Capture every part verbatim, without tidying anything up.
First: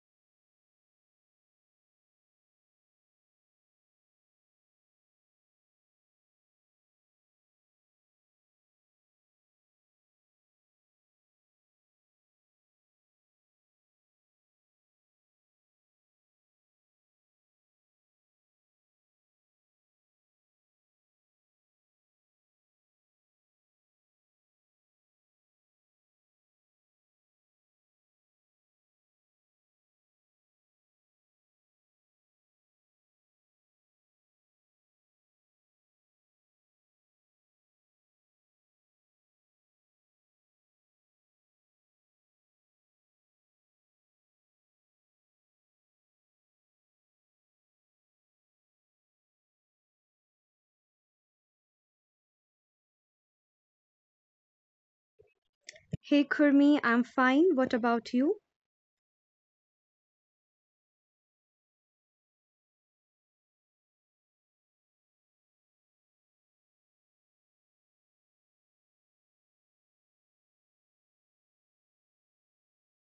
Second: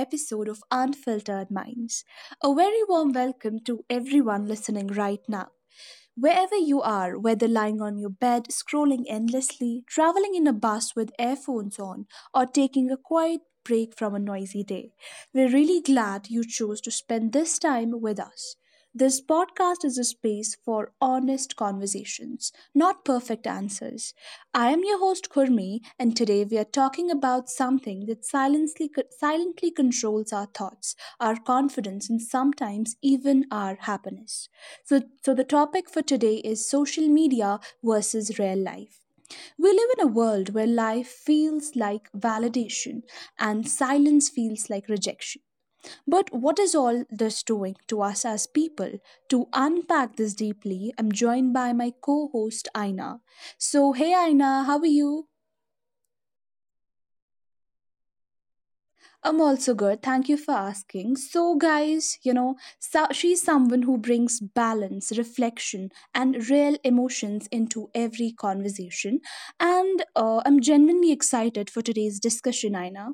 episode of Unfiltered Minds. A very warm welcome to everyone listening right now. Wherever you are, whether lying on your bed, scrolling endlessly, traveling in a bus with earphones on, or taking a quiet break from a noisy day, we're really glad you chose to spend this time with us. This podcast is a space for honest conversations, not perfect answers. I am your host Kurmi, and today we are talking about something that silently, silently controls our thoughts, our confidence, and sometimes even our happiness. So, so the topic for today is social media versus real life. We live in a world where life feels like validation and silence feels like rejection. But what is all this doing to us as people? To unpack this deeply, I'm joined by my co host Aina. So, hey Aina, how are you? Hey Kurmi, I'm fine. What about you? I'm also good. Thank you for asking. So, guys, you know, so she's someone who brings balance, reflection, and real emotions into every conversation. And uh, I'm genuinely excited for today's discussion, Aina.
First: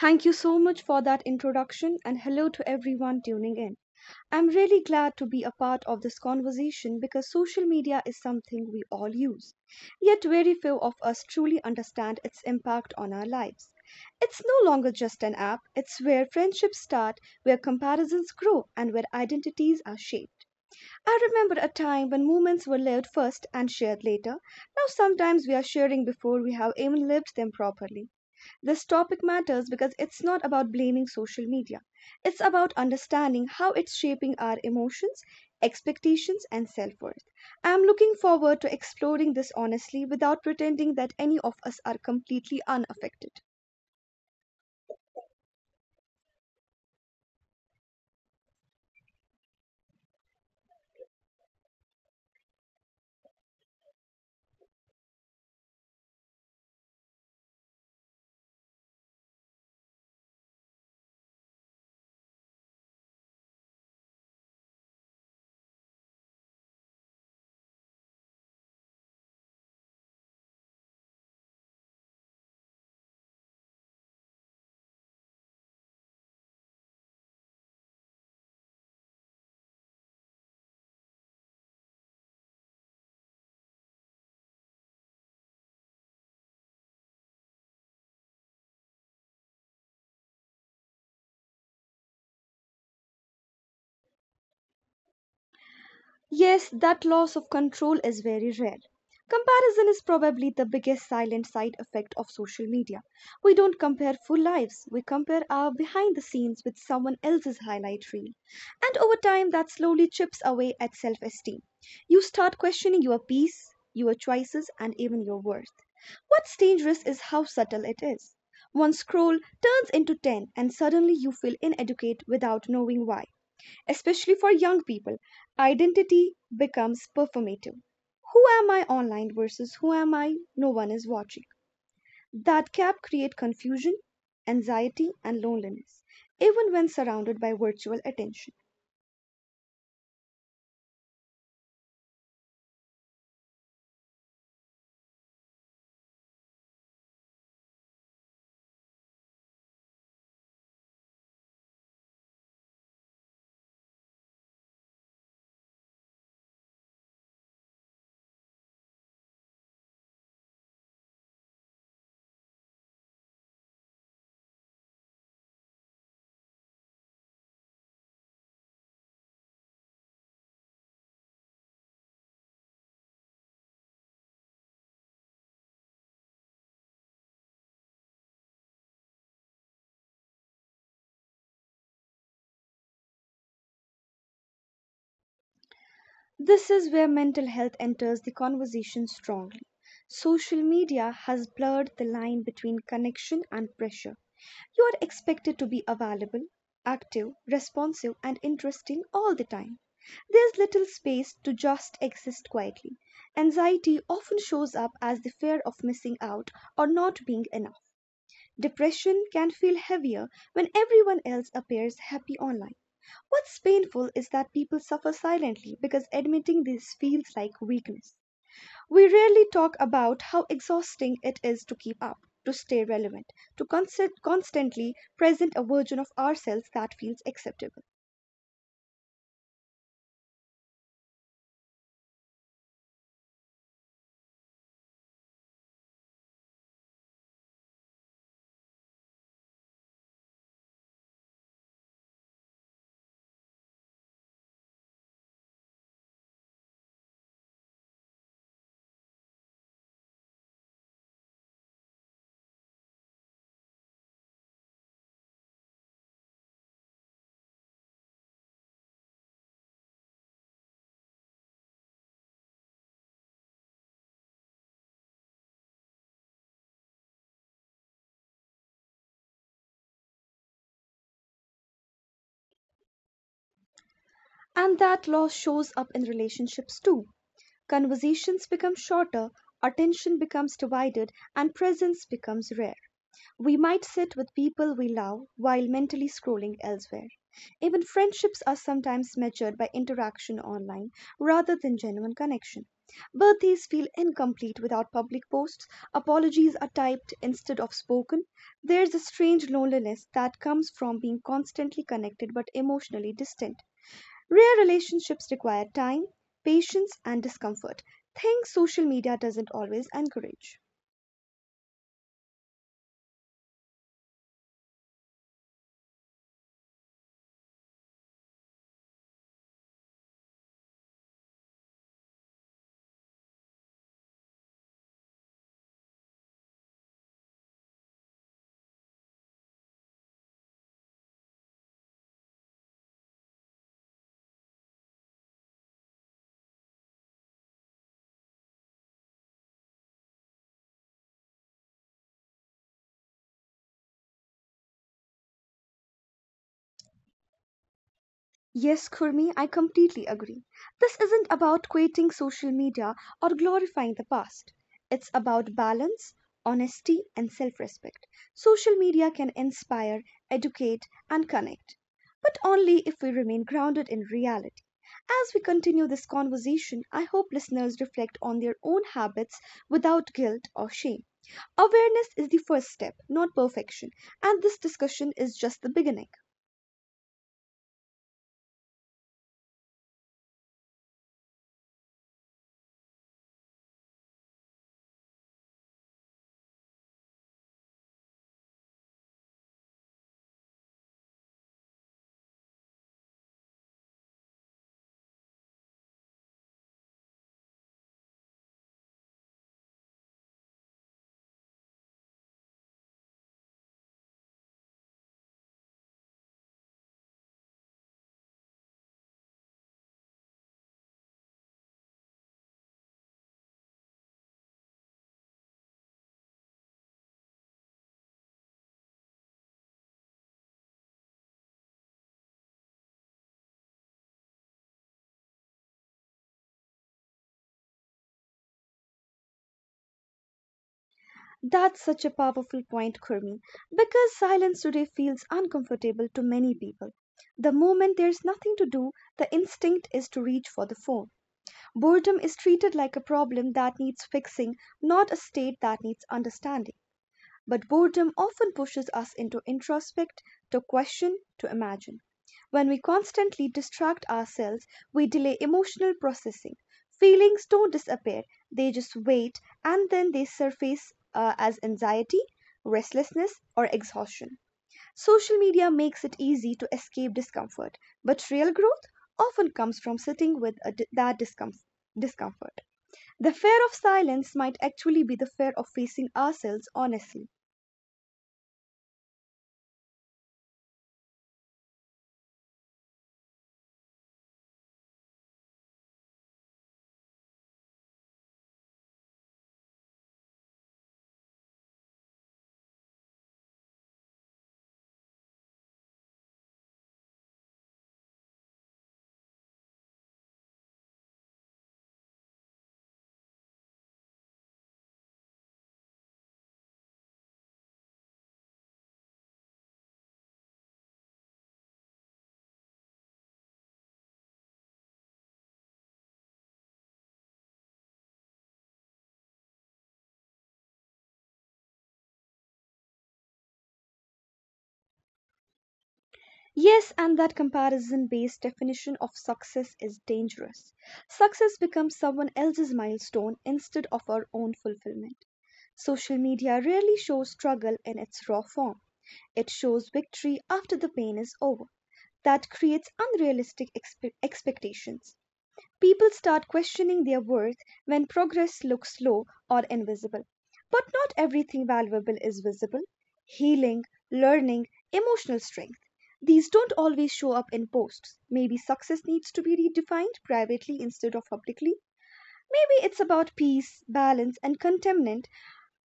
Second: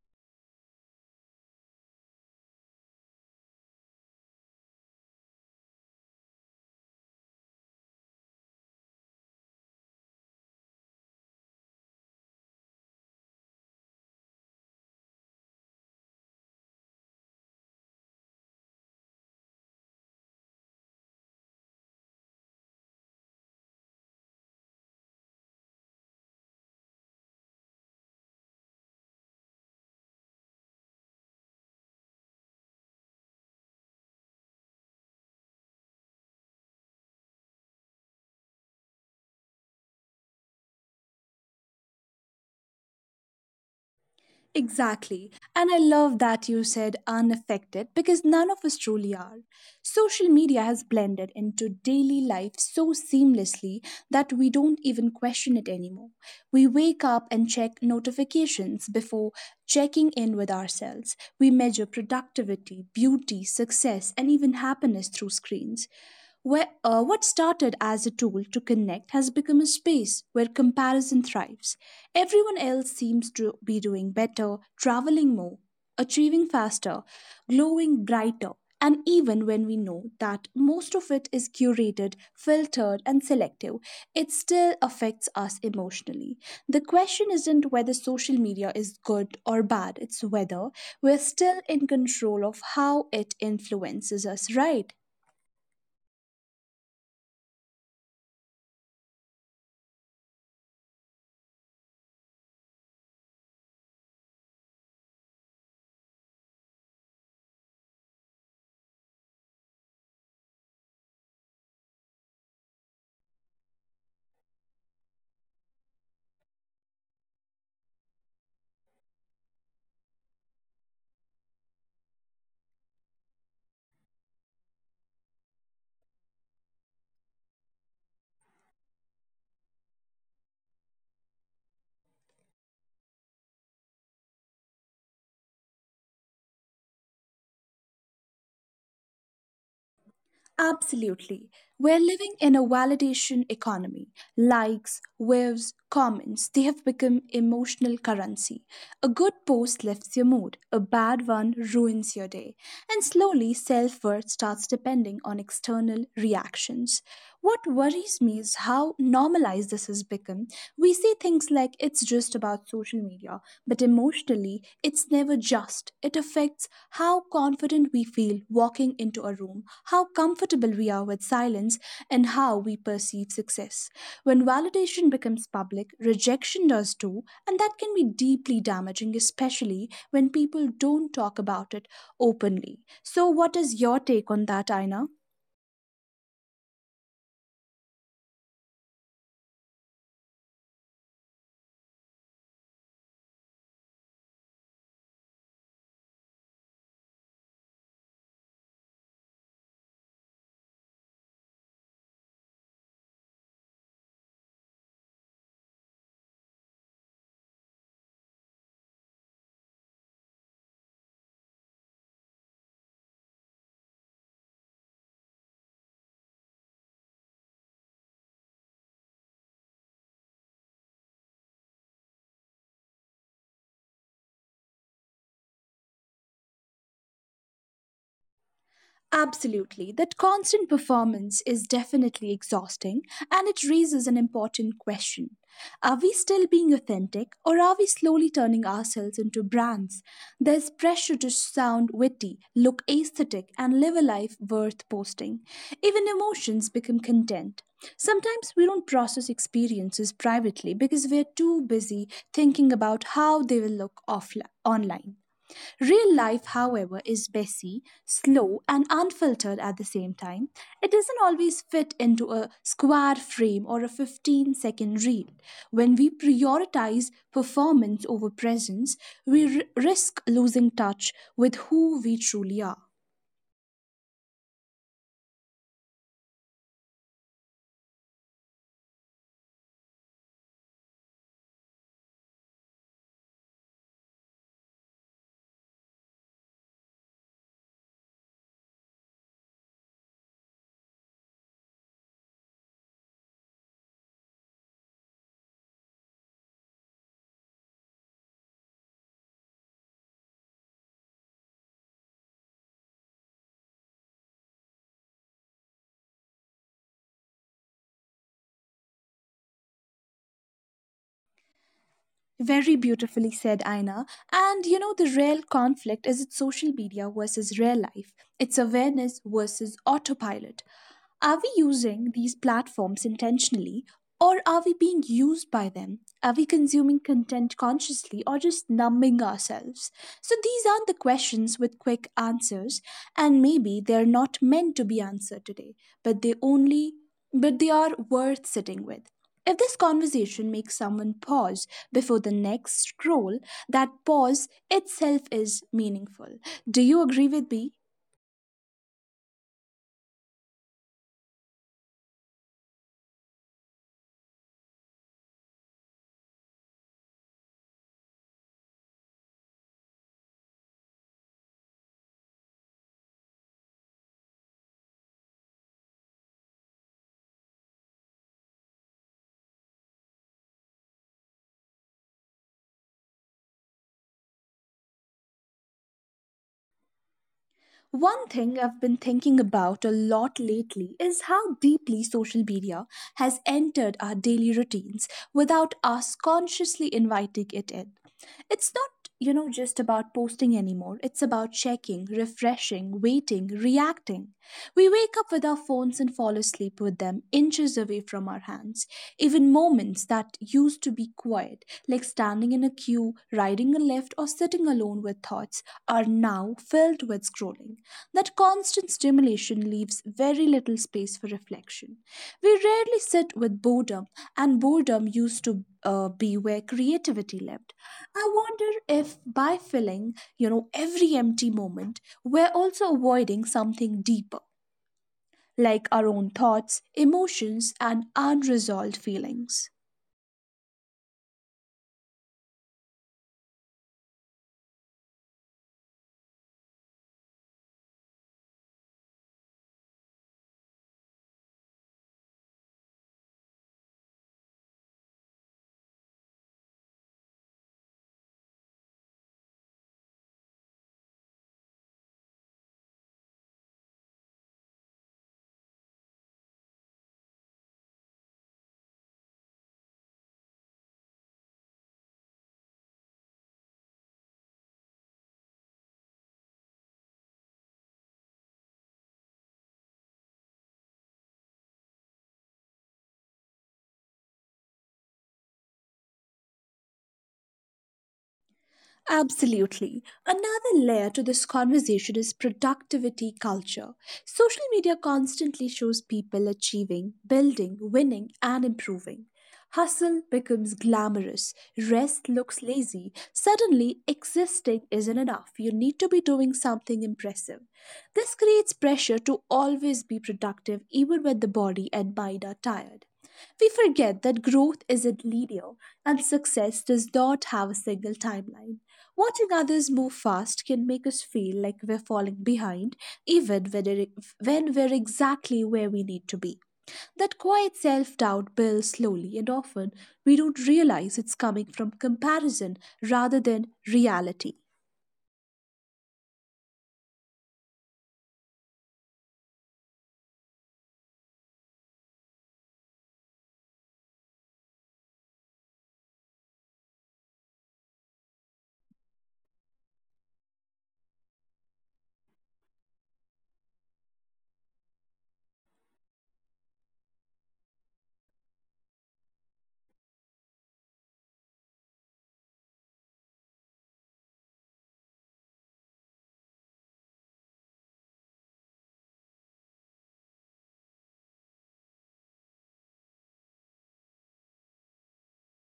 Thank you so much for that introduction and hello to everyone tuning in. I'm really glad to be a part of this conversation because social media is something we all use. Yet, very few of us truly understand its impact on our lives. It's no longer just an app, it's where friendships start, where comparisons grow, and where identities are shaped. I remember a time when moments were lived first and shared later. Now, sometimes we are sharing before we have even lived them properly. This topic matters because it's not about blaming social media, it's about understanding how it's shaping our emotions, expectations, and self worth. I'm looking forward to exploring this honestly without pretending that any of us are completely unaffected. Exactly. And I love that you said unaffected because none of us truly are. Social media has blended into daily life so seamlessly that we don't even question it anymore. We wake up and check notifications before checking in with ourselves. We measure productivity, beauty, success, and even happiness through screens. Where, uh, what started as a tool to connect has become a space where comparison thrives. Everyone else seems to be doing better, traveling more, achieving faster, glowing brighter, and even when we know that most of it is curated, filtered, and selective, it still affects us emotionally. The question isn't whether social media is good or bad, it's whether we're still in control of how it influences us, right? Yes, that loss of control is very rare. Comparison is probably the biggest silent side effect of social media. We don't compare full lives, we compare our behind the scenes with someone else's highlight reel. And over time, that slowly chips away at self esteem. You start questioning your peace, your choices, and even your worth. What's dangerous is how subtle it is. One scroll turns into ten, and suddenly you feel inadequate without knowing why. Especially for young people, identity becomes performative. Who am I online versus who am I no one is watching? That gap creates confusion, anxiety, and loneliness, even when surrounded by virtual attention. Absolutely. We're living in a validation economy. Likes, waves, comments, they have become emotional currency. A good post lifts your mood, a bad one ruins your day. And slowly, self worth starts depending on external reactions. What worries me is how normalized this has become. We see things like it's just about social media, but emotionally, it's never just. It affects how confident we feel walking stepping into a room, how comfortable we are with silence, and how we perceive success. When validation becomes public, rejection does too, and that can be deeply damaging, especially when people don't talk about it openly. So, what is your take on that, Aina? This is where mental health enters the conversation strongly. Social media has blurred the line between connection and pressure. You are expected to be available, active, responsive, and interesting all the time. There's little space to just exist quietly. Anxiety often shows up as the fear of missing out or not being enough. Depression can feel heavier when everyone else appears happy online. What's painful is that people suffer silently because admitting this feels like weakness. We rarely talk about how exhausting it is to keep up, to stay relevant, to const- constantly present a version of ourselves that feels acceptable. Absolutely. That constant performance is definitely exhausting and it raises an important question. Are we still being authentic or are we slowly turning ourselves into brands? There's pressure to sound witty, look aesthetic, and live a life worth posting. Even emotions become content. Sometimes we don't process experiences privately because we're too busy thinking about how they will look offline online. Real life, however, is messy, slow, and unfiltered at the same time. It doesn't always fit into a square frame or a fifteen second reel. When we prioritize performance over presence, we r- risk losing touch with who we truly are. And that loss shows up in relationships too. Conversations become shorter, attention becomes divided, and presence becomes rare. We might sit with people we love while mentally scrolling elsewhere. Even friendships are sometimes measured by interaction online rather than genuine connection. Birthdays feel incomplete without public posts, apologies are typed instead of spoken. There's a strange loneliness that comes from being constantly connected but emotionally distant. Rare relationships require time, patience, and discomfort, things social media doesn't always encourage. Very beautifully said, Aina. And you know, the real conflict is it's social media versus real life, it's awareness versus autopilot. Are we using these platforms intentionally or are we being used by them? Are we consuming content consciously or just numbing ourselves? So, these aren't the questions with quick answers, and maybe they're not meant to be answered today, but they only but they are worth sitting with. If this conversation makes someone pause before the next scroll, that pause itself is meaningful. Do you agree with me? Yes, Kurmi, I completely agree. This isn't about quitting social media or glorifying the past. It's about balance, honesty, and self respect. Social media can inspire, educate, and connect, but only if we remain grounded in reality. As we continue this conversation, I hope listeners reflect on their own habits without guilt or shame. Awareness is the first step, not perfection, and this discussion is just the beginning. One thing I've been thinking about a lot lately is how deeply social media has entered our daily routines without us consciously inviting it in. It's not, you know, just about posting anymore. It's about checking, refreshing, waiting, reacting. We wake up with our phones and fall asleep with them inches away from our hands. Even moments that used to be quiet, like standing in a queue, riding a lift, or sitting alone with thoughts, are now filled with scrolling. That constant stimulation leaves very little space for reflection. We rarely sit with boredom, and boredom used to uh, be where creativity lived. I wonder if by filling, you know, every empty moment, we're also avoiding something deeper, like our own thoughts, emotions, and unresolved feelings. That's such a powerful point, Kurmi, because silence today feels uncomfortable to many people. The moment there's nothing to do, the instinct is to reach for the phone. Boredom is treated like a problem that needs fixing, not a state that needs understanding. But boredom often pushes us into introspect, to question, to imagine. When we constantly distract ourselves, we delay emotional processing. Feelings don't disappear, they just wait and then they surface uh, as anxiety, restlessness, or exhaustion. Social media makes it easy to escape discomfort, but real growth often comes from sitting with a di- that discomfort. Discomfort. The fear of silence might actually be the fear of facing ourselves honestly. Absolutely. Another layer to this conversation is productivity culture. Social media constantly shows people achieving, building, winning, and improving. Hustle becomes glamorous, rest looks lazy. Suddenly, existing isn't enough. You need to be doing something impressive. This creates pressure to always be productive, even when the body and mind are tired. We forget that growth isn't linear and success does not have a single timeline. Watching others move fast can make us feel like we're falling behind, even when, it- when we're exactly where we need to be. That quiet self doubt builds slowly, and often we don't realize it's coming from comparison rather than reality. Yes, and that comparison based definition of success is dangerous. Success becomes someone else's milestone instead of our own fulfillment. Social media rarely shows struggle in its raw form, it shows victory after the pain is over. That creates unrealistic expe- expectations. People start questioning their worth when progress looks slow or invisible. But not everything valuable is visible. Healing, learning, emotional strength. These don't always show up in posts. Maybe success needs to be redefined privately instead of publicly. Maybe it's about peace, balance, and contentment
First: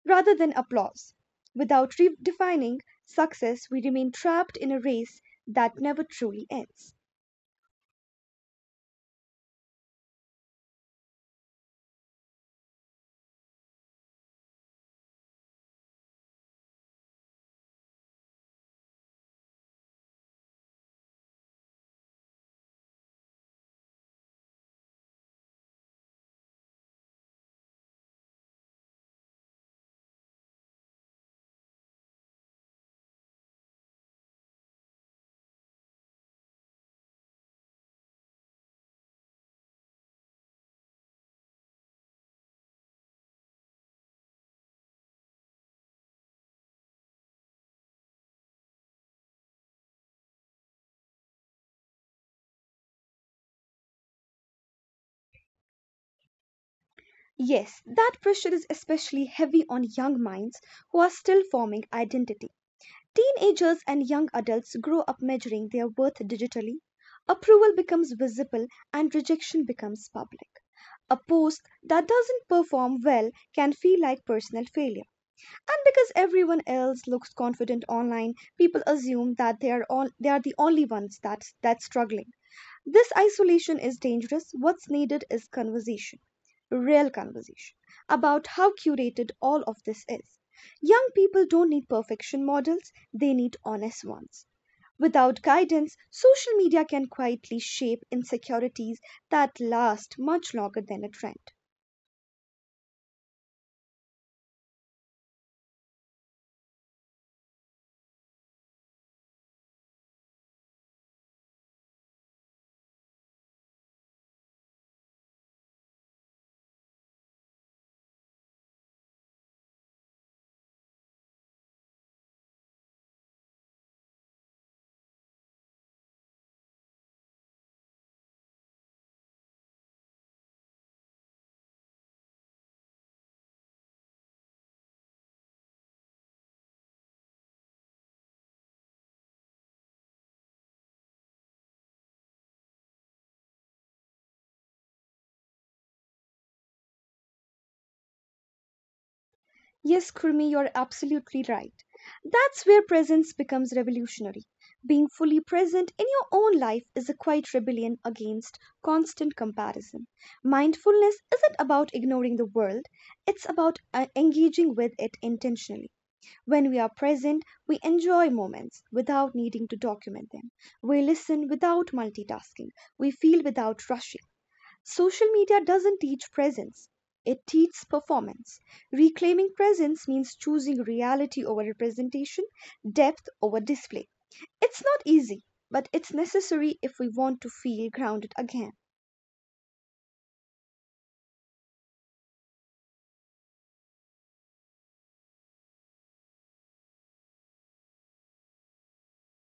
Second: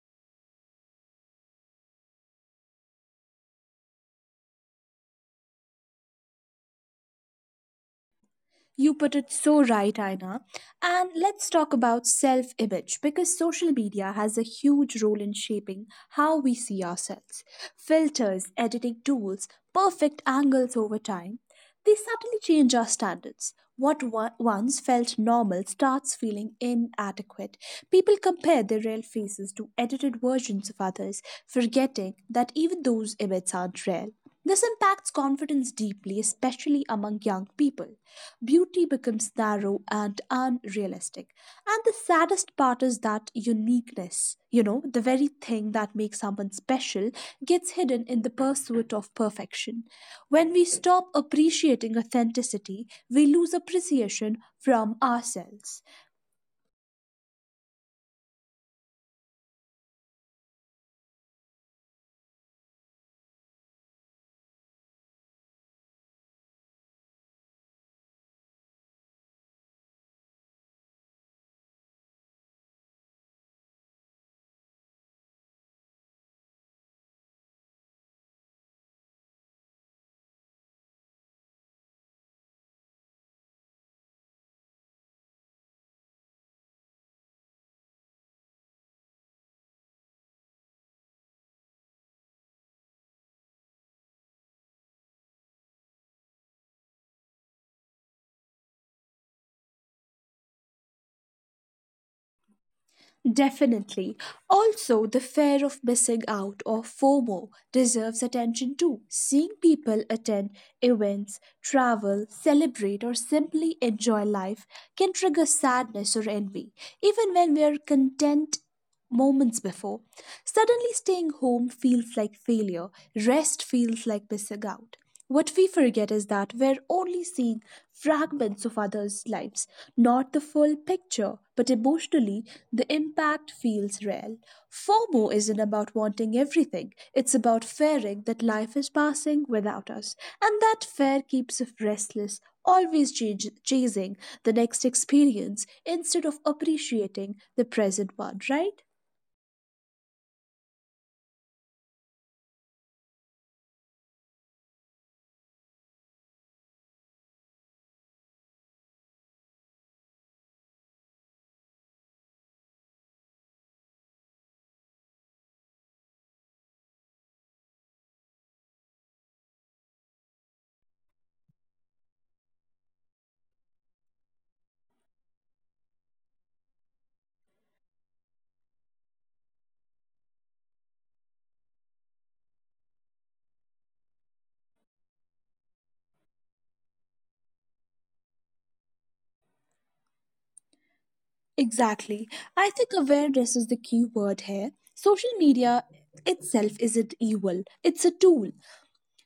rather than applause. Without redefining success, we remain trapped in a race that never truly ends. You put it so right, Aina. And let's talk about self image because social media has a huge role in shaping how we see ourselves. Filters, editing tools, perfect angles over time, they subtly change our standards. What wa- once felt normal starts feeling inadequate. People compare their real faces to edited versions of others, forgetting that even those images aren't real. This impacts confidence deeply, especially among young people. Beauty becomes narrow and unrealistic. And the saddest part is that uniqueness, you know, the very thing that makes someone special, gets hidden in the pursuit of perfection. When we stop appreciating authenticity, we lose appreciation from ourselves. Yes, that pressure is especially heavy on young minds who are still forming identity. Teenagers and young adults grow up measuring their worth digitally. Approval becomes visible and rejection becomes public. A post that doesn't perform well can feel like personal failure. And because everyone else looks confident online, people assume that they are all, they are the only ones that's that's struggling. This isolation is dangerous. What's needed is conversation, real conversation, about how curated all of this is. Young people don't need perfection models, they need honest ones. Without guidance, social media can quietly shape insecurities that last much longer than a trend. Definitely. Also, the fear of missing out or FOMO deserves attention too. Seeing people attend events, travel, celebrate, or simply enjoy life can trigger sadness or envy, even when we are content moments before. Suddenly, staying home feels like failure, rest feels like missing out. What we forget is that we're only seeing fragments of others' lives, not the full picture, but emotionally, the impact feels real. FOMO isn't about wanting everything, it's about fearing that life is passing without us. And that fear keeps us restless, always chas- chasing the next experience instead of appreciating the present one, right? Yes, Kurmi, you're absolutely right. That's where presence becomes revolutionary. Being fully present in your own life is a quiet rebellion against constant comparison. Mindfulness isn't about ignoring the world, it's about uh, engaging with it intentionally. When we are present, we enjoy moments without needing to document them. We listen without multitasking. We feel without rushing. Social media doesn't teach presence, it teaches performance. Reclaiming presence means choosing reality over representation, depth over display. It's not easy, but it's necessary if we want to feel grounded again. Exactly. I think awareness is the key word here. Social media itself isn't evil, it's a tool.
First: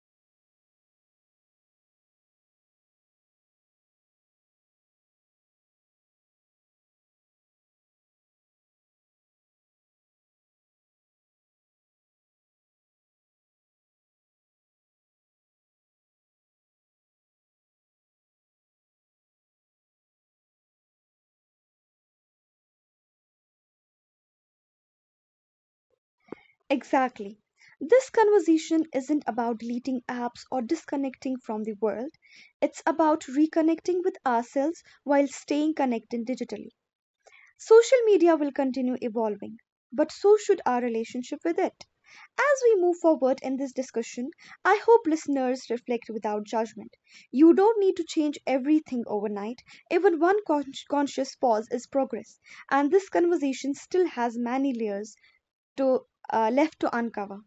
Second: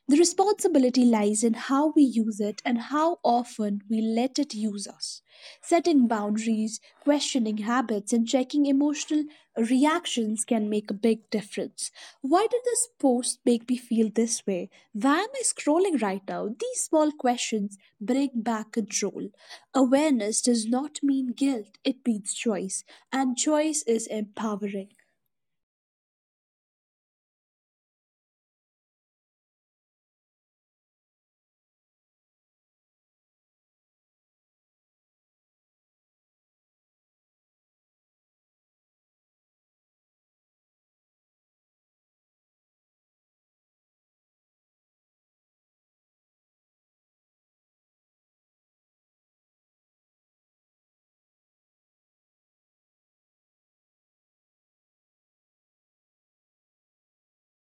The responsibility lies in how we use it and how often we let it use us. Setting boundaries, questioning habits, and checking emotional reactions can make a big difference. Why did this post make me feel this way? Why am I scrolling right now? These small questions bring back control. Awareness does not mean guilt, it means choice, and choice is empowering. Exactly. This conversation isn't about deleting apps or disconnecting from the world. It's about reconnecting with ourselves while staying connected digitally. Social media will continue evolving, but so should our relationship with it. As we move forward in this discussion, I hope listeners reflect without judgment. You don't need to change everything overnight. Even one con- conscious pause is progress, and this conversation still has many layers to uh, left to uncover.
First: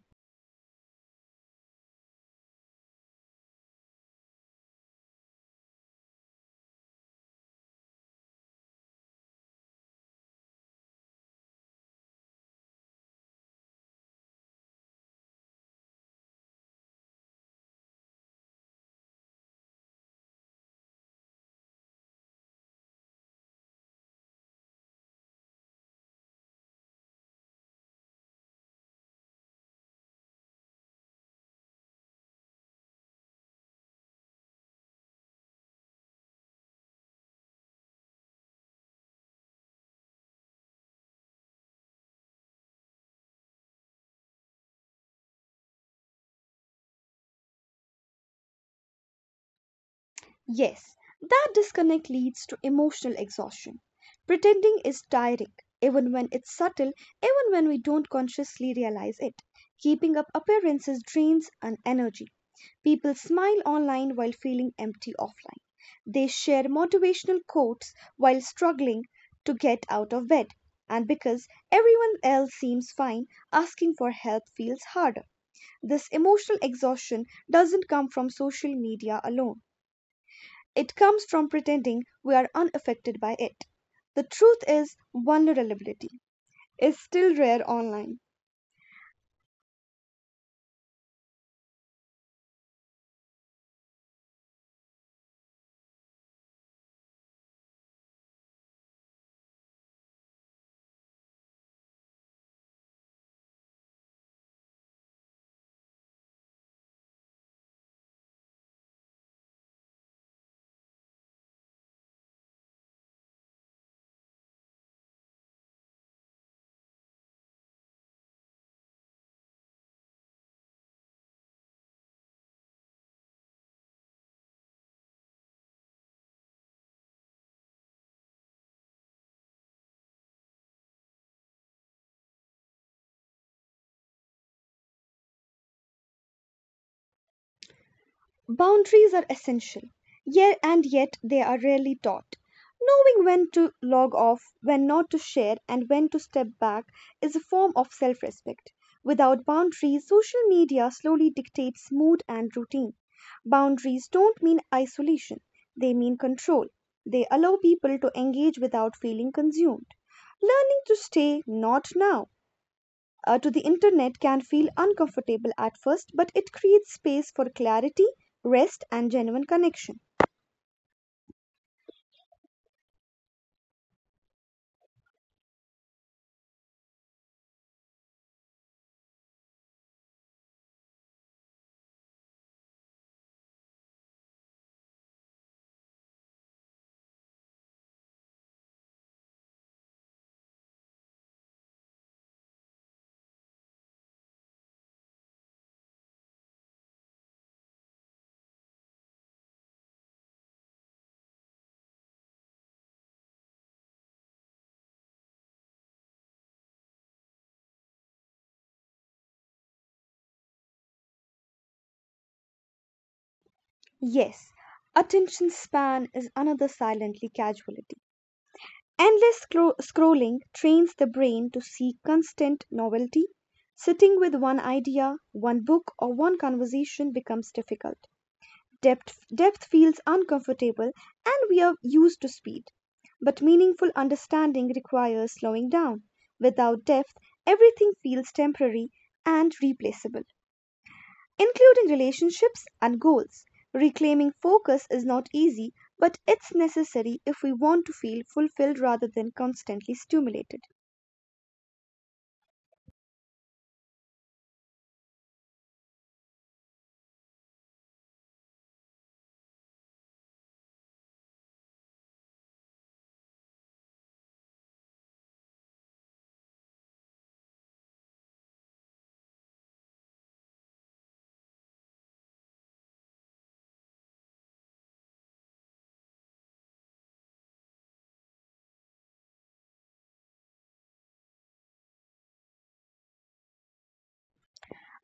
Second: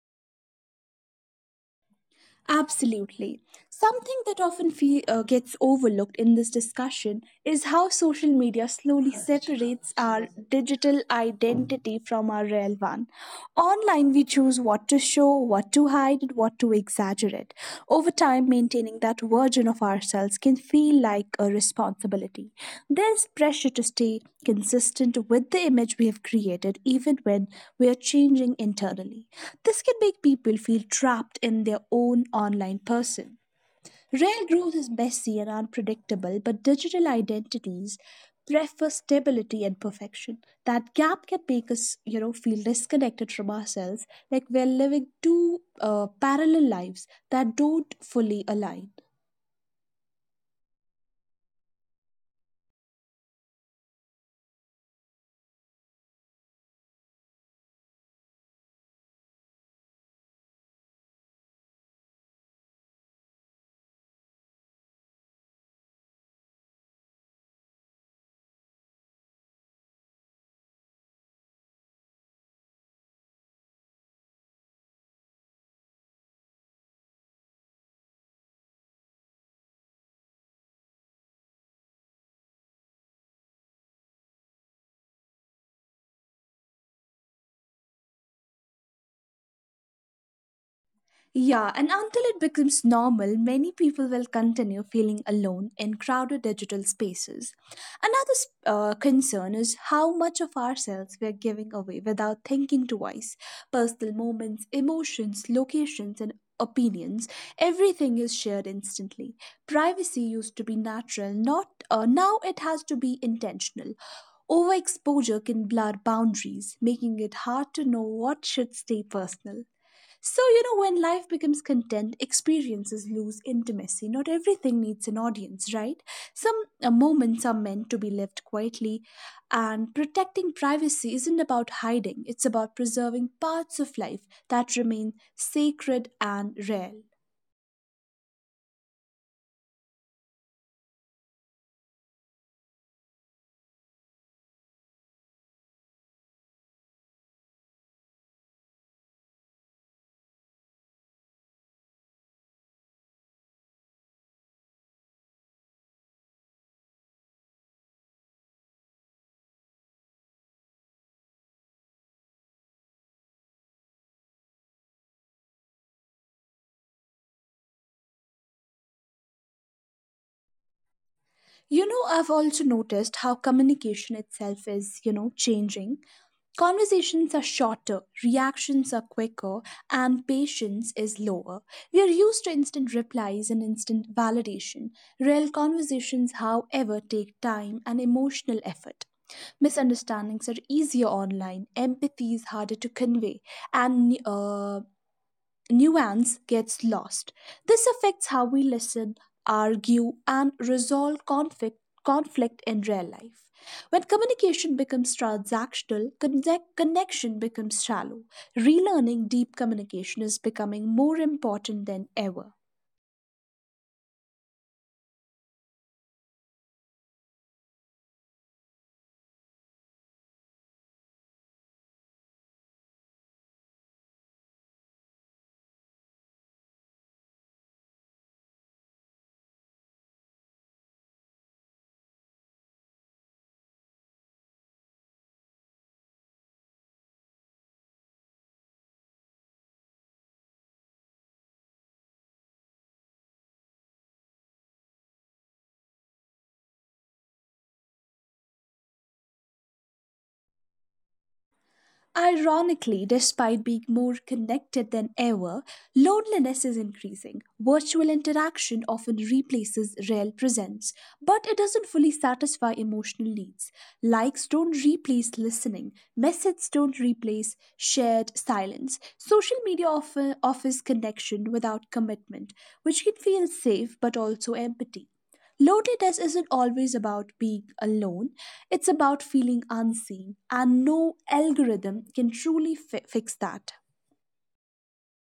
Absolutely. Something that often fe- uh, gets overlooked in this discussion is how social media slowly separates our digital identity from our real one. Online, we choose what to show, what to hide, and what to exaggerate. Over time, maintaining that version of ourselves can feel like a responsibility. There's pressure to stay consistent with the image we have created, even when we are changing internally. This can make people feel trapped in their own online person. Real growth is messy and unpredictable, but digital identities prefer stability and perfection. That gap can make us, you know, feel disconnected from ourselves, like we're living two uh, parallel lives that don't fully align. Yes, that disconnect leads to emotional exhaustion. Pretending is tiring, even when it's subtle, even when we don't consciously realize it. Keeping up appearances drains an energy. People smile online while feeling empty offline. They share motivational quotes while struggling to get out of bed. And because everyone else seems fine, asking for help feels harder. This emotional exhaustion doesn't come from social media alone, it comes from pretending we are unaffected by it. The truth is, vulnerability is still rare online. Yeah, and until it becomes normal, many people will continue feeling alone in crowded digital spaces. Another s- uh, concern is how much of ourselves we are giving away without thinking twice. Personal moments, emotions, locations, and opinions everything is shared instantly privacy used to be natural not uh, now it has to be intentional overexposure can blur boundaries making it hard to know what should stay personal so, you know, when life becomes content, experiences lose intimacy. Not everything needs an audience, right? Some uh, moments are meant to be lived quietly, and protecting privacy isn't about hiding, it's about preserving parts of life that remain sacred and rare. Boundaries are essential, yet and yet they are rarely taught. Knowing when to log off, when not to share, and when to step back is a form of self respect. Without boundaries, social media slowly dictates mood and routine. Boundaries don't mean isolation, they mean control. They allow people to engage without feeling consumed. Learning to stay not now uh, to the internet can feel uncomfortable at first, but it creates space for clarity, rest, and genuine connection. You know, I've also noticed how communication itself is, you know, changing. Conversations are shorter, reactions are quicker, and patience is lower. We are used to instant replies and instant validation. Real conversations, however, take time and emotional effort. Misunderstandings are easier online, empathy is harder to convey, and uh, nuance gets lost. This affects how we listen, argue, and resolve conflict, conflict in real life. When communication becomes transactional, connect, connection becomes shallow. Relearning deep communication is becoming more important than ever. Yes, attention span is another silently casualty. Endless scro- scrolling trains the brain to seek constant novelty. Sitting with one idea, one book, or one conversation becomes difficult. Depth, depth feels uncomfortable and we are used to speed. But meaningful understanding requires slowing down. Without depth, everything feels temporary and replaceable, including relationships and goals. Reclaiming focus is not easy, but it's necessary if we want to feel fulfilled rather than constantly stimulated. Ironically, despite being more connected than ever, loneliness is increasing. Virtual interaction often replaces real presence, but it doesn't fully satisfy emotional needs. Likes don't replace listening, messages don't replace shared silence. Social media often offers connection without commitment, which can feel safe but also empty. Loneliness isn't always about being alone, it's about feeling unseen, and no algorithm can truly fi- fix that.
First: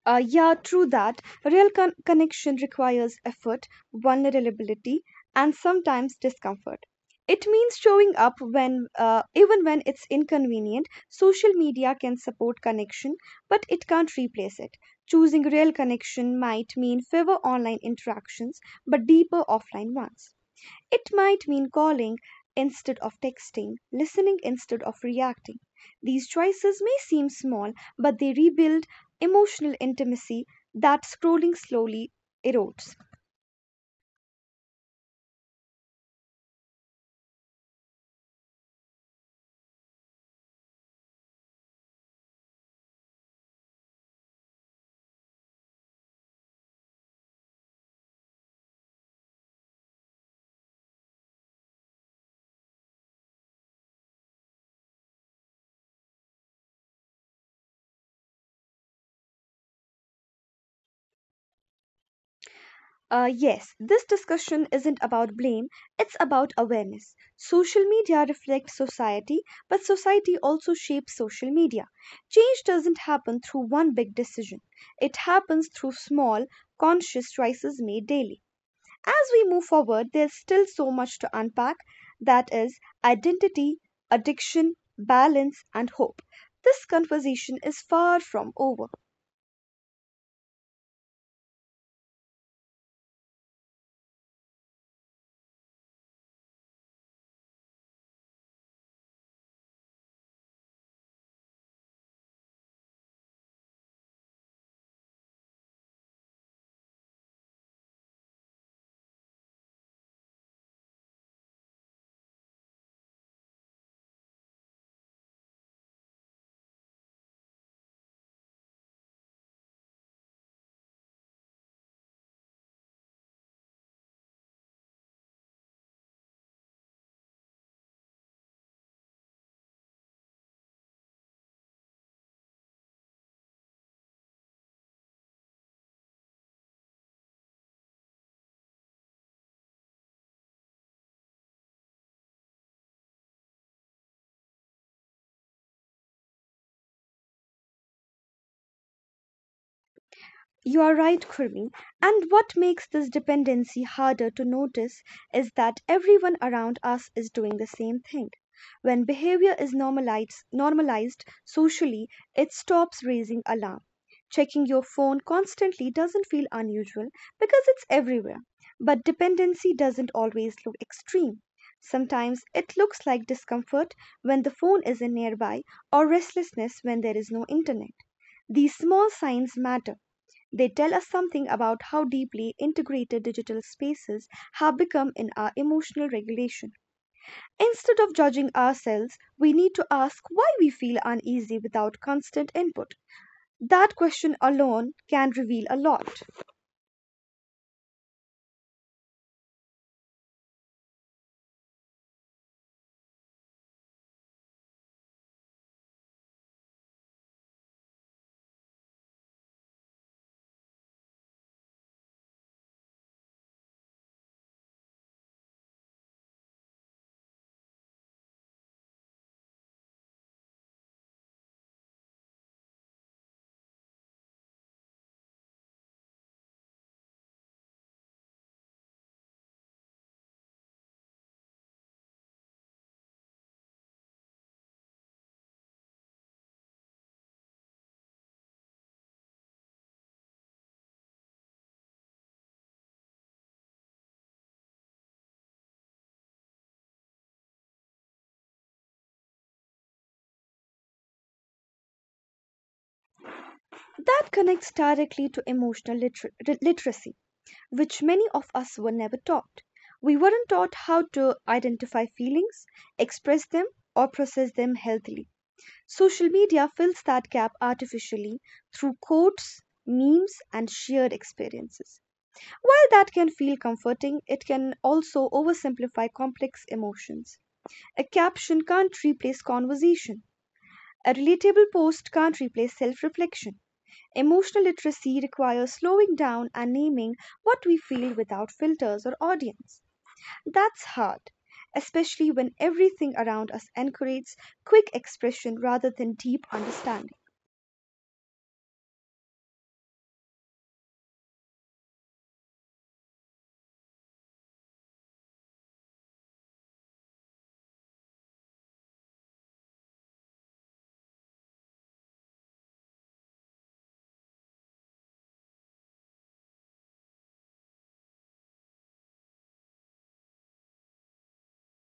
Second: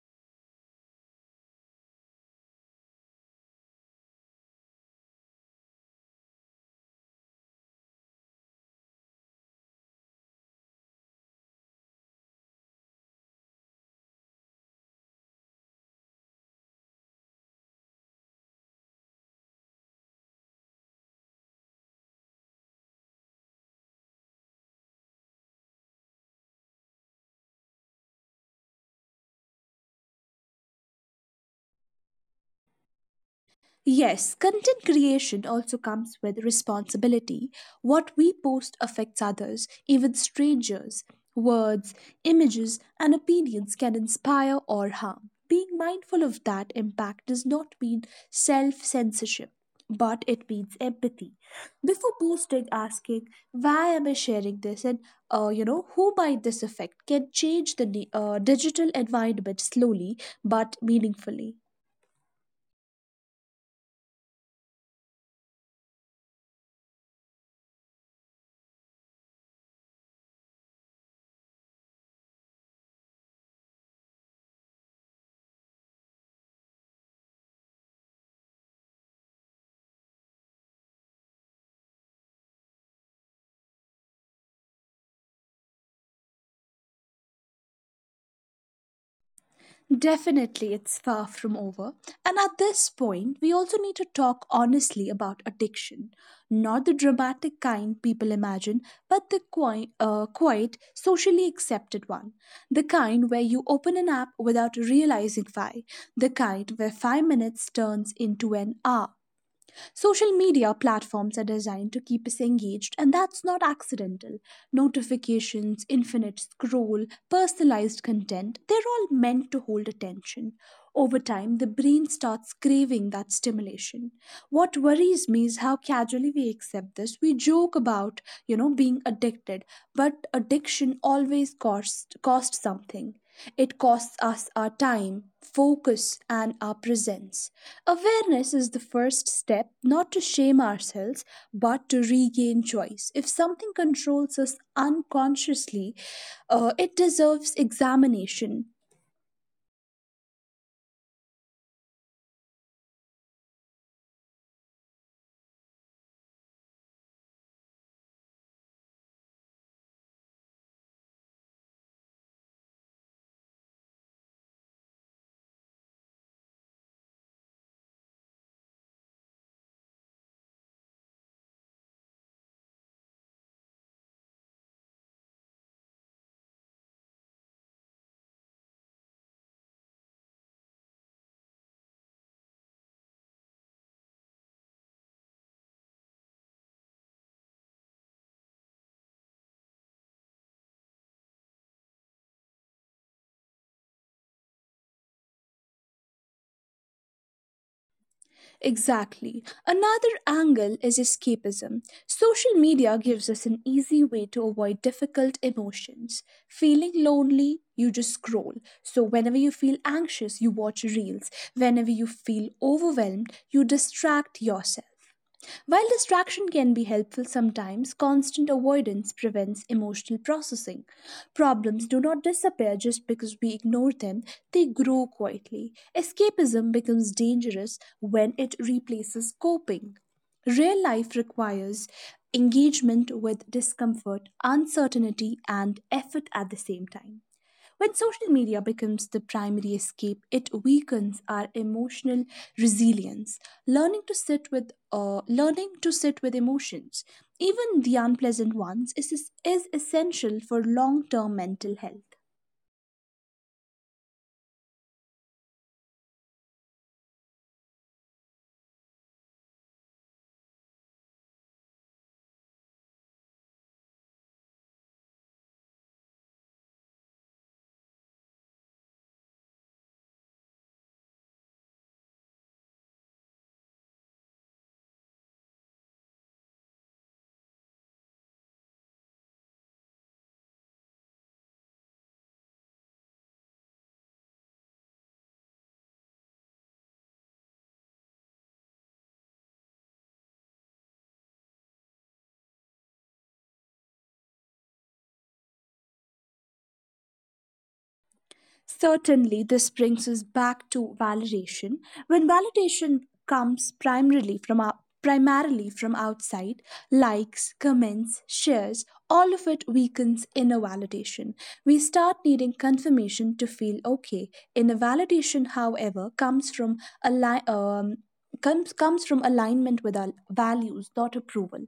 Uh, yeah, true that. Real con- connection requires effort, vulnerability, and sometimes discomfort. It means showing up when, uh, even when it's inconvenient. Social media can support connection, but it can't replace it. Choosing real connection might mean fewer online interactions, but deeper offline ones. It might mean calling instead of texting, listening instead of reacting. These choices may seem small, but they rebuild emotional intimacy that scrolling slowly erodes. Yes, content creation also comes with responsibility. What we post affects others, even strangers. Words, images, and opinions can inspire or harm. Being mindful of that impact does not mean self censorship, but it means empathy. Before posting, asking, why am I sharing this and uh, you know, who might this affect can change the di- uh, digital environment slowly but meaningfully. Uh, yes, this discussion isn't about blame, it's about awareness. Social media reflects society, but society also shapes social media. Change doesn't happen through one big decision, it happens through small, conscious choices made daily. As we move forward, there's still so much to unpack, that is, identity, addiction, balance, and hope. This conversation is far from over. Definitely, it's far from over. And at this point, we also need to talk honestly about addiction. Not the dramatic kind people imagine, but the qui- uh, quiet, socially accepted one. The kind where you open an app without realizing why. The kind where five minutes turns into an hour. Social media platforms are designed to keep us engaged, and that's not accidental. Notifications, infinite scroll, personalized content, they're all meant to hold attention. Over time, the brain starts craving that stimulation. What worries me is how casually we accept this. We joke about, you know, being addicted, but addiction always costs costs something. It costs us our time, focus, and our presence. Awareness is the first step, not to shame ourselves, but to regain choice. If something controls us unconsciously, uh, it deserves examination. You are right, Kurmi. And what makes this dependency harder to notice is that everyone around us is doing the same thing. When behavior is normalized, normalized socially, it stops raising alarm. Checking your phone constantly doesn't feel unusual because it's everywhere. But dependency doesn't always look extreme. Sometimes it looks like discomfort when the phone isn't nearby or restlessness when there is no internet. These small signs matter, they tell us something about how deeply integrated digital spaces have become in our emotional regulation. Instead of judging ourselves, we need to ask why we feel uneasy without constant input. That question alone can reveal a lot. Exactly. Another angle is escapism. Social media gives us an easy way to avoid difficult emotions. Feeling lonely, you just scroll. So, whenever you feel anxious, you watch reels. Whenever you feel overwhelmed, you distract yourself. While distraction can be helpful sometimes, constant avoidance prevents emotional processing. Problems do not disappear just because we ignore them, they grow quietly. Escapism becomes dangerous when it replaces coping. Real life requires engagement with discomfort, uncertainty, and effort at the same time. When social media becomes the primary escape, it weakens our emotional resilience. Learning to sit with uh, learning to sit with emotions, even the unpleasant ones, is, is essential for long-term mental health. That connects directly to emotional liter- literacy, which many of us were never taught. We weren't taught how to identify feelings, express them, or process them healthily. Social media fills that gap artificially through quotes, memes, and shared experiences. While that can feel comforting, it can also oversimplify complex emotions. A caption can't replace conversation, a relatable post can't replace self reflection. Emotional literacy requires slowing down and naming what we feel without filters or audience. That's hard, especially when everything around us encourages quick expression rather than deep understanding. Certainly, this brings us back to validation. When validation comes primarily from our primarily from outside likes, comments, shares, all of it weakens inner validation. We start needing confirmation to feel okay. Inner validation, however, comes from ali- um, comes comes from alignment with our values, not approval.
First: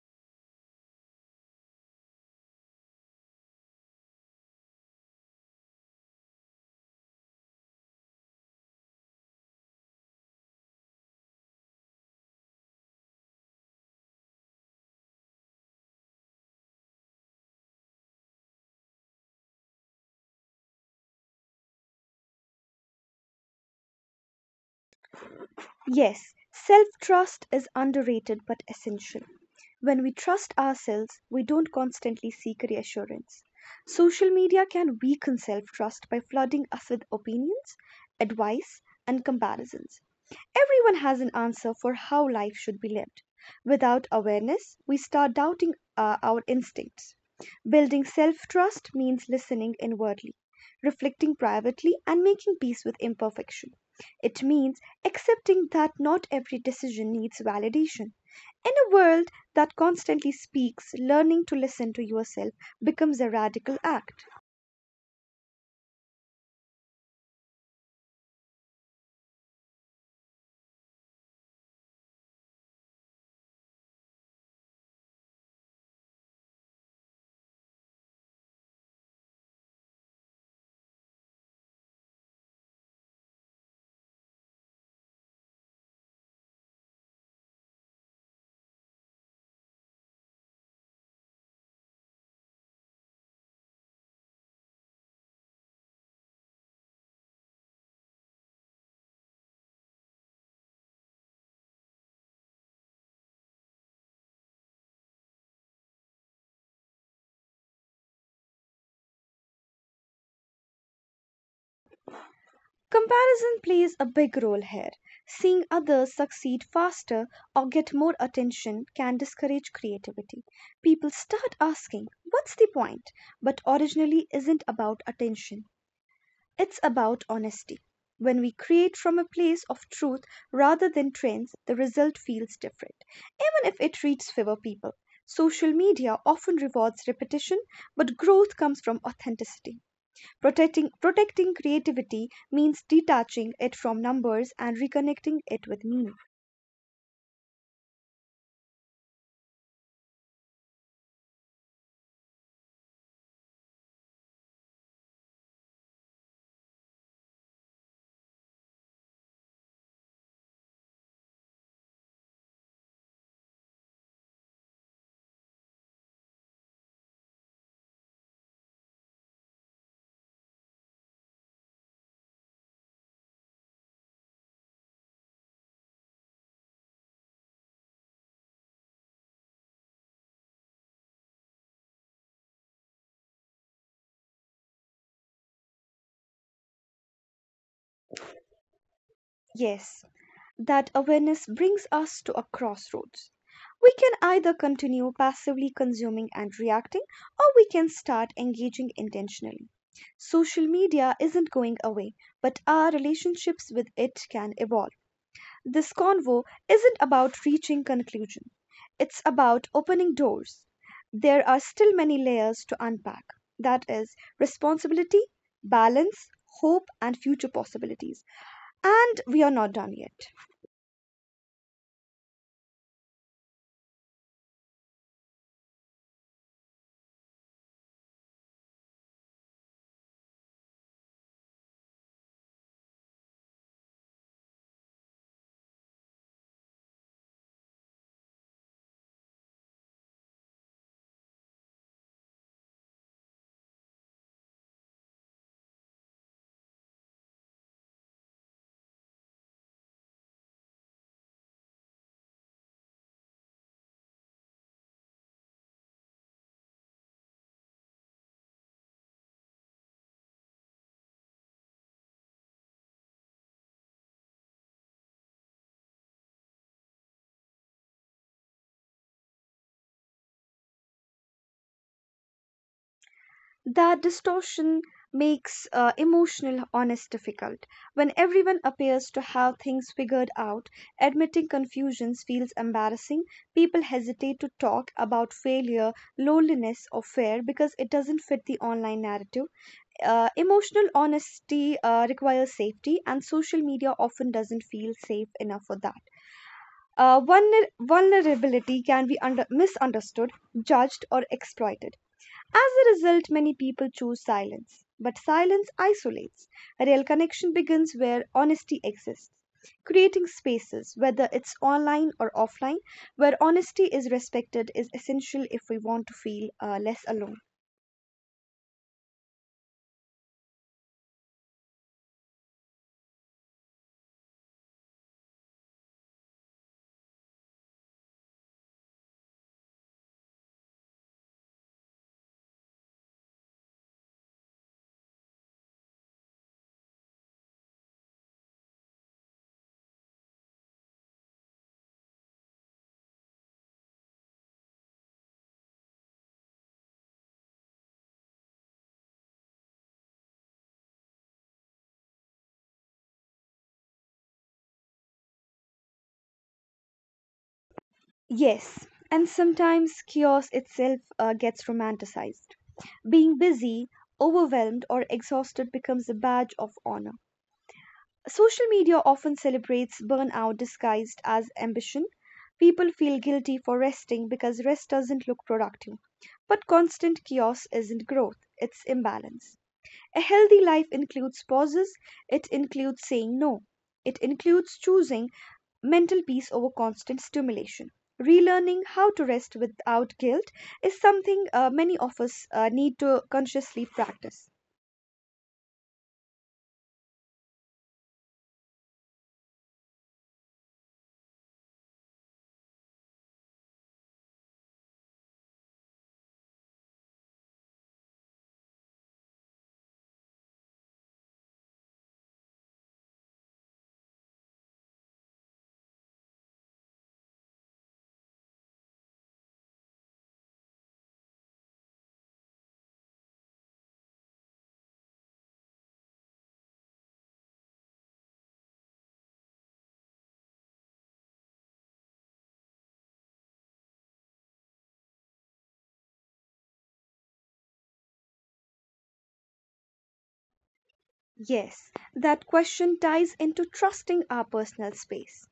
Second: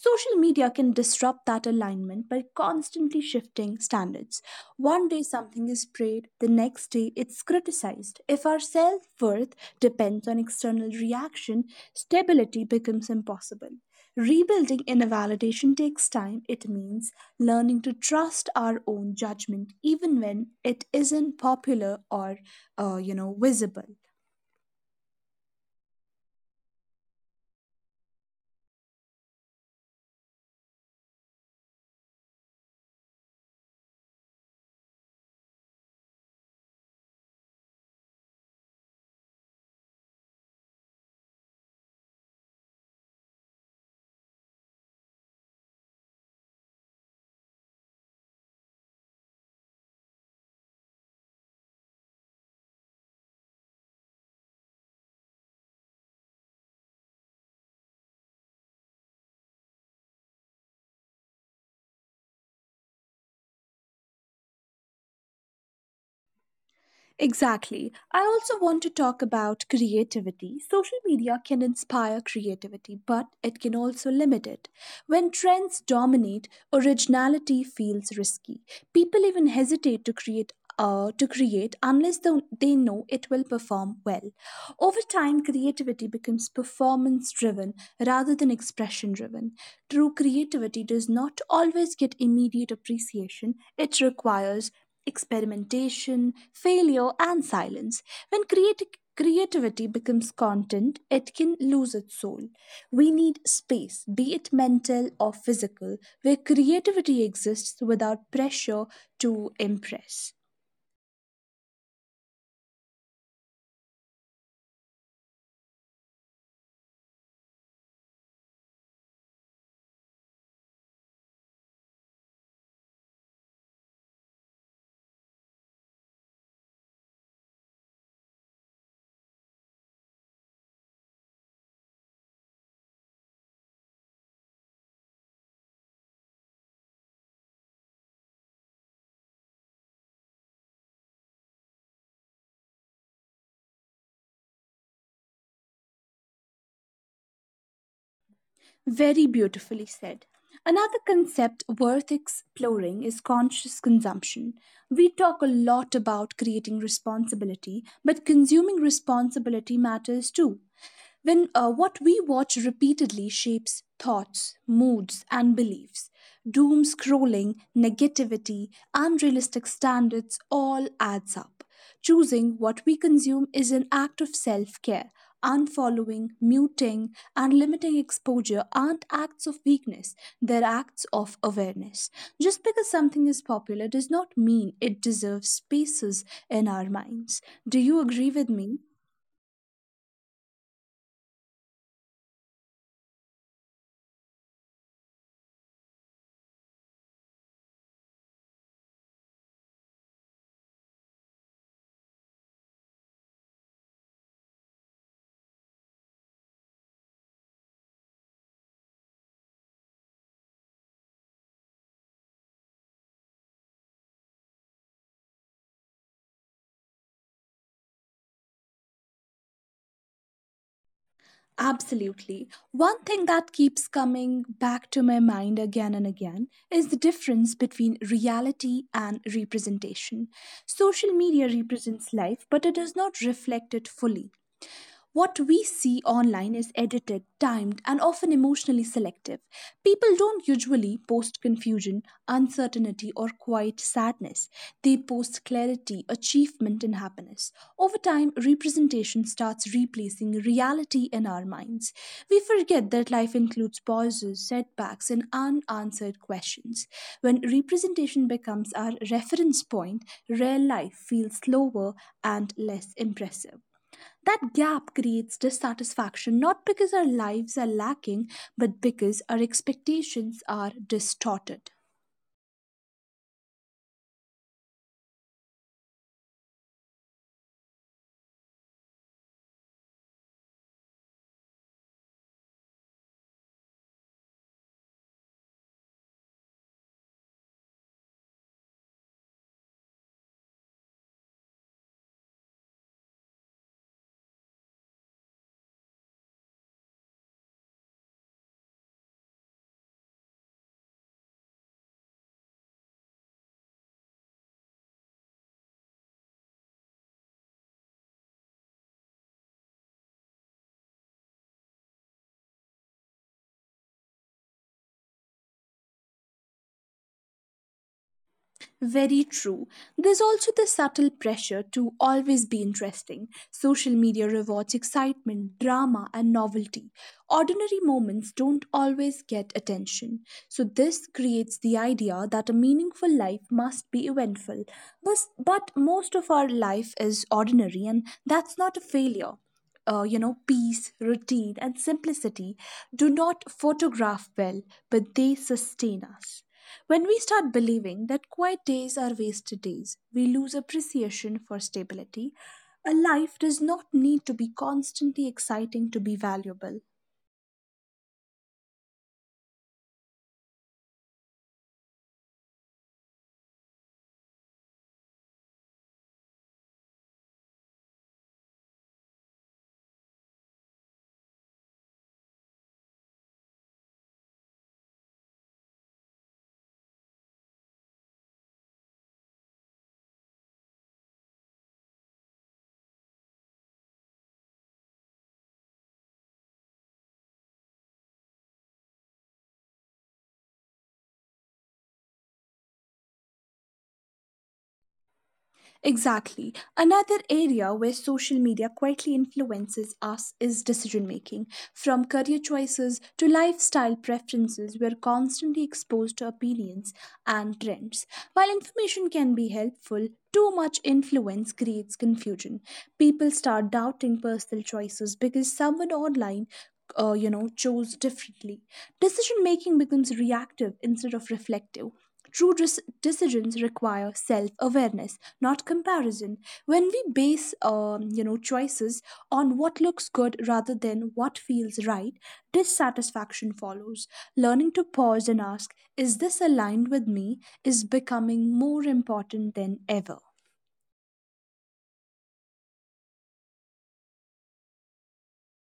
Social media can disrupt that alignment by constantly shifting standards. One day something is praised, the next day it's criticized. If our self worth depends on external reaction, stability becomes impossible. Rebuilding inner validation takes time. It means learning to trust our own judgment, even when it isn't popular or, uh, you know, visible. Yes, self trust is underrated but essential. When we trust ourselves, we don't constantly seek reassurance. Social media can weaken self trust by flooding us with opinions, advice, and comparisons. Everyone has an answer for how life should be lived. Without awareness, we start doubting uh, our instincts. Building self trust means listening inwardly, reflecting privately, and making peace with imperfection. It means accepting that not every decision needs validation. In a world that constantly speaks, learning to listen to yourself becomes a radical act. Exactly. I also want to talk about creativity. Social media can inspire creativity, but it can also limit it. When trends dominate, originality feels risky. People even hesitate to create. Uh, to create unless they, they know it will perform well. Over time, creativity becomes performance driven rather than expression driven. True creativity does not always get immediate appreciation, it requires experimentation, failure, and silence. When creati- creativity becomes content, it can lose its soul. We need space, be it mental or physical, where creativity exists without pressure to impress. Comparison plays a big role here. Seeing others succeed faster or get more attention can discourage creativity. People start asking, what's the point? But originally isn't about attention, it's about honesty. When we create from a place of truth rather than trends, the result feels different, even if it reaches fewer people. Social media often rewards repetition, but growth comes from authenticity. Protecting, protecting creativity means detaching it from numbers and reconnecting it with meaning. Very beautifully said. Another concept worth exploring is conscious consumption. We talk a lot about creating responsibility, but consuming responsibility matters too. When uh, what we watch repeatedly shapes thoughts, moods, and beliefs. Doom scrolling, negativity, unrealistic standards all adds up. Choosing what we consume is an act of self care. Unfollowing, muting, and limiting exposure aren't acts of weakness, they're acts of awareness. Just because something is popular does not mean it deserves spaces in our minds. Do you agree with me? Yes, that awareness brings us to a crossroads. We can either continue passively consuming and reacting, or we can start engaging intentionally. Social media isn't going away, but our relationships with it can evolve. This convo isn't about reaching conclusion. It's about opening doors. There are still many layers to unpack. That is responsibility, balance, hope and future possibilities. And we are not done yet. Absolutely. One thing that keeps coming back to my mind again and again is the difference between reality and representation. Social media represents life, but it does not reflect it fully. What we see online is edited, timed, and often emotionally selective. People don't usually post confusion, uncertainty, or quiet sadness. They post clarity, achievement, and happiness. Over time, representation starts replacing reality in our minds. We forget that life includes pauses, setbacks, and unanswered questions. When representation becomes our reference point, real life feels slower and less impressive. That gap creates dissatisfaction not because our lives are lacking, but because our expectations are distorted. That distortion makes uh, emotional honesty difficult. When everyone appears to have things figured out, admitting confusions feels embarrassing. People hesitate to talk about failure, loneliness, or fear because it doesn't fit the online narrative. Uh, emotional honesty uh, requires safety, and social media often doesn't feel safe enough for that. Uh, vulner- vulnerability can be under- misunderstood, judged, or exploited as a result, many people choose silence, but silence isolates. A real connection begins where honesty exists. Creating spaces, whether it's online or offline, where honesty is respected is essential if we want to feel uh, less alone. Very true. There's also the subtle pressure to always be interesting. Social media rewards excitement, drama, and novelty. Ordinary moments don't always get attention. So, this creates the idea that a meaningful life must be eventful. But, but most of our life is ordinary, and that's not a failure. Uh, you know, peace, routine, and simplicity do not photograph well, but they sustain us. When we start believing that quiet days are wasted days, we lose appreciation for stability. A life does not need to be constantly exciting to be valuable. Yes, and sometimes chaos itself uh, gets romanticized. Being busy, overwhelmed, or exhausted becomes a badge of honor. Social media often celebrates burnout disguised as ambition. People feel guilty for resting because rest doesn't look productive. But constant chaos isn't growth, it's imbalance. A healthy life includes pauses, it includes saying no, it includes choosing mental peace over constant stimulation. Relearning how to rest without guilt is something uh, many of us uh, need to consciously practice. Exactly. Another area where social media quietly influences us is decision making. From career choices to lifestyle preferences, we are constantly exposed to opinions and trends. While information can be helpful, too much influence creates confusion. People start doubting personal choices because someone online uh, you know chose differently. Decision making becomes reactive instead of reflective. True dis- decisions require self-awareness, not comparison. When we base, um, you know, choices on what looks good rather than what feels right, dissatisfaction follows. Learning to pause and ask, "Is this aligned with me?" is becoming more important than ever. Yes, that question ties into trusting our personal space.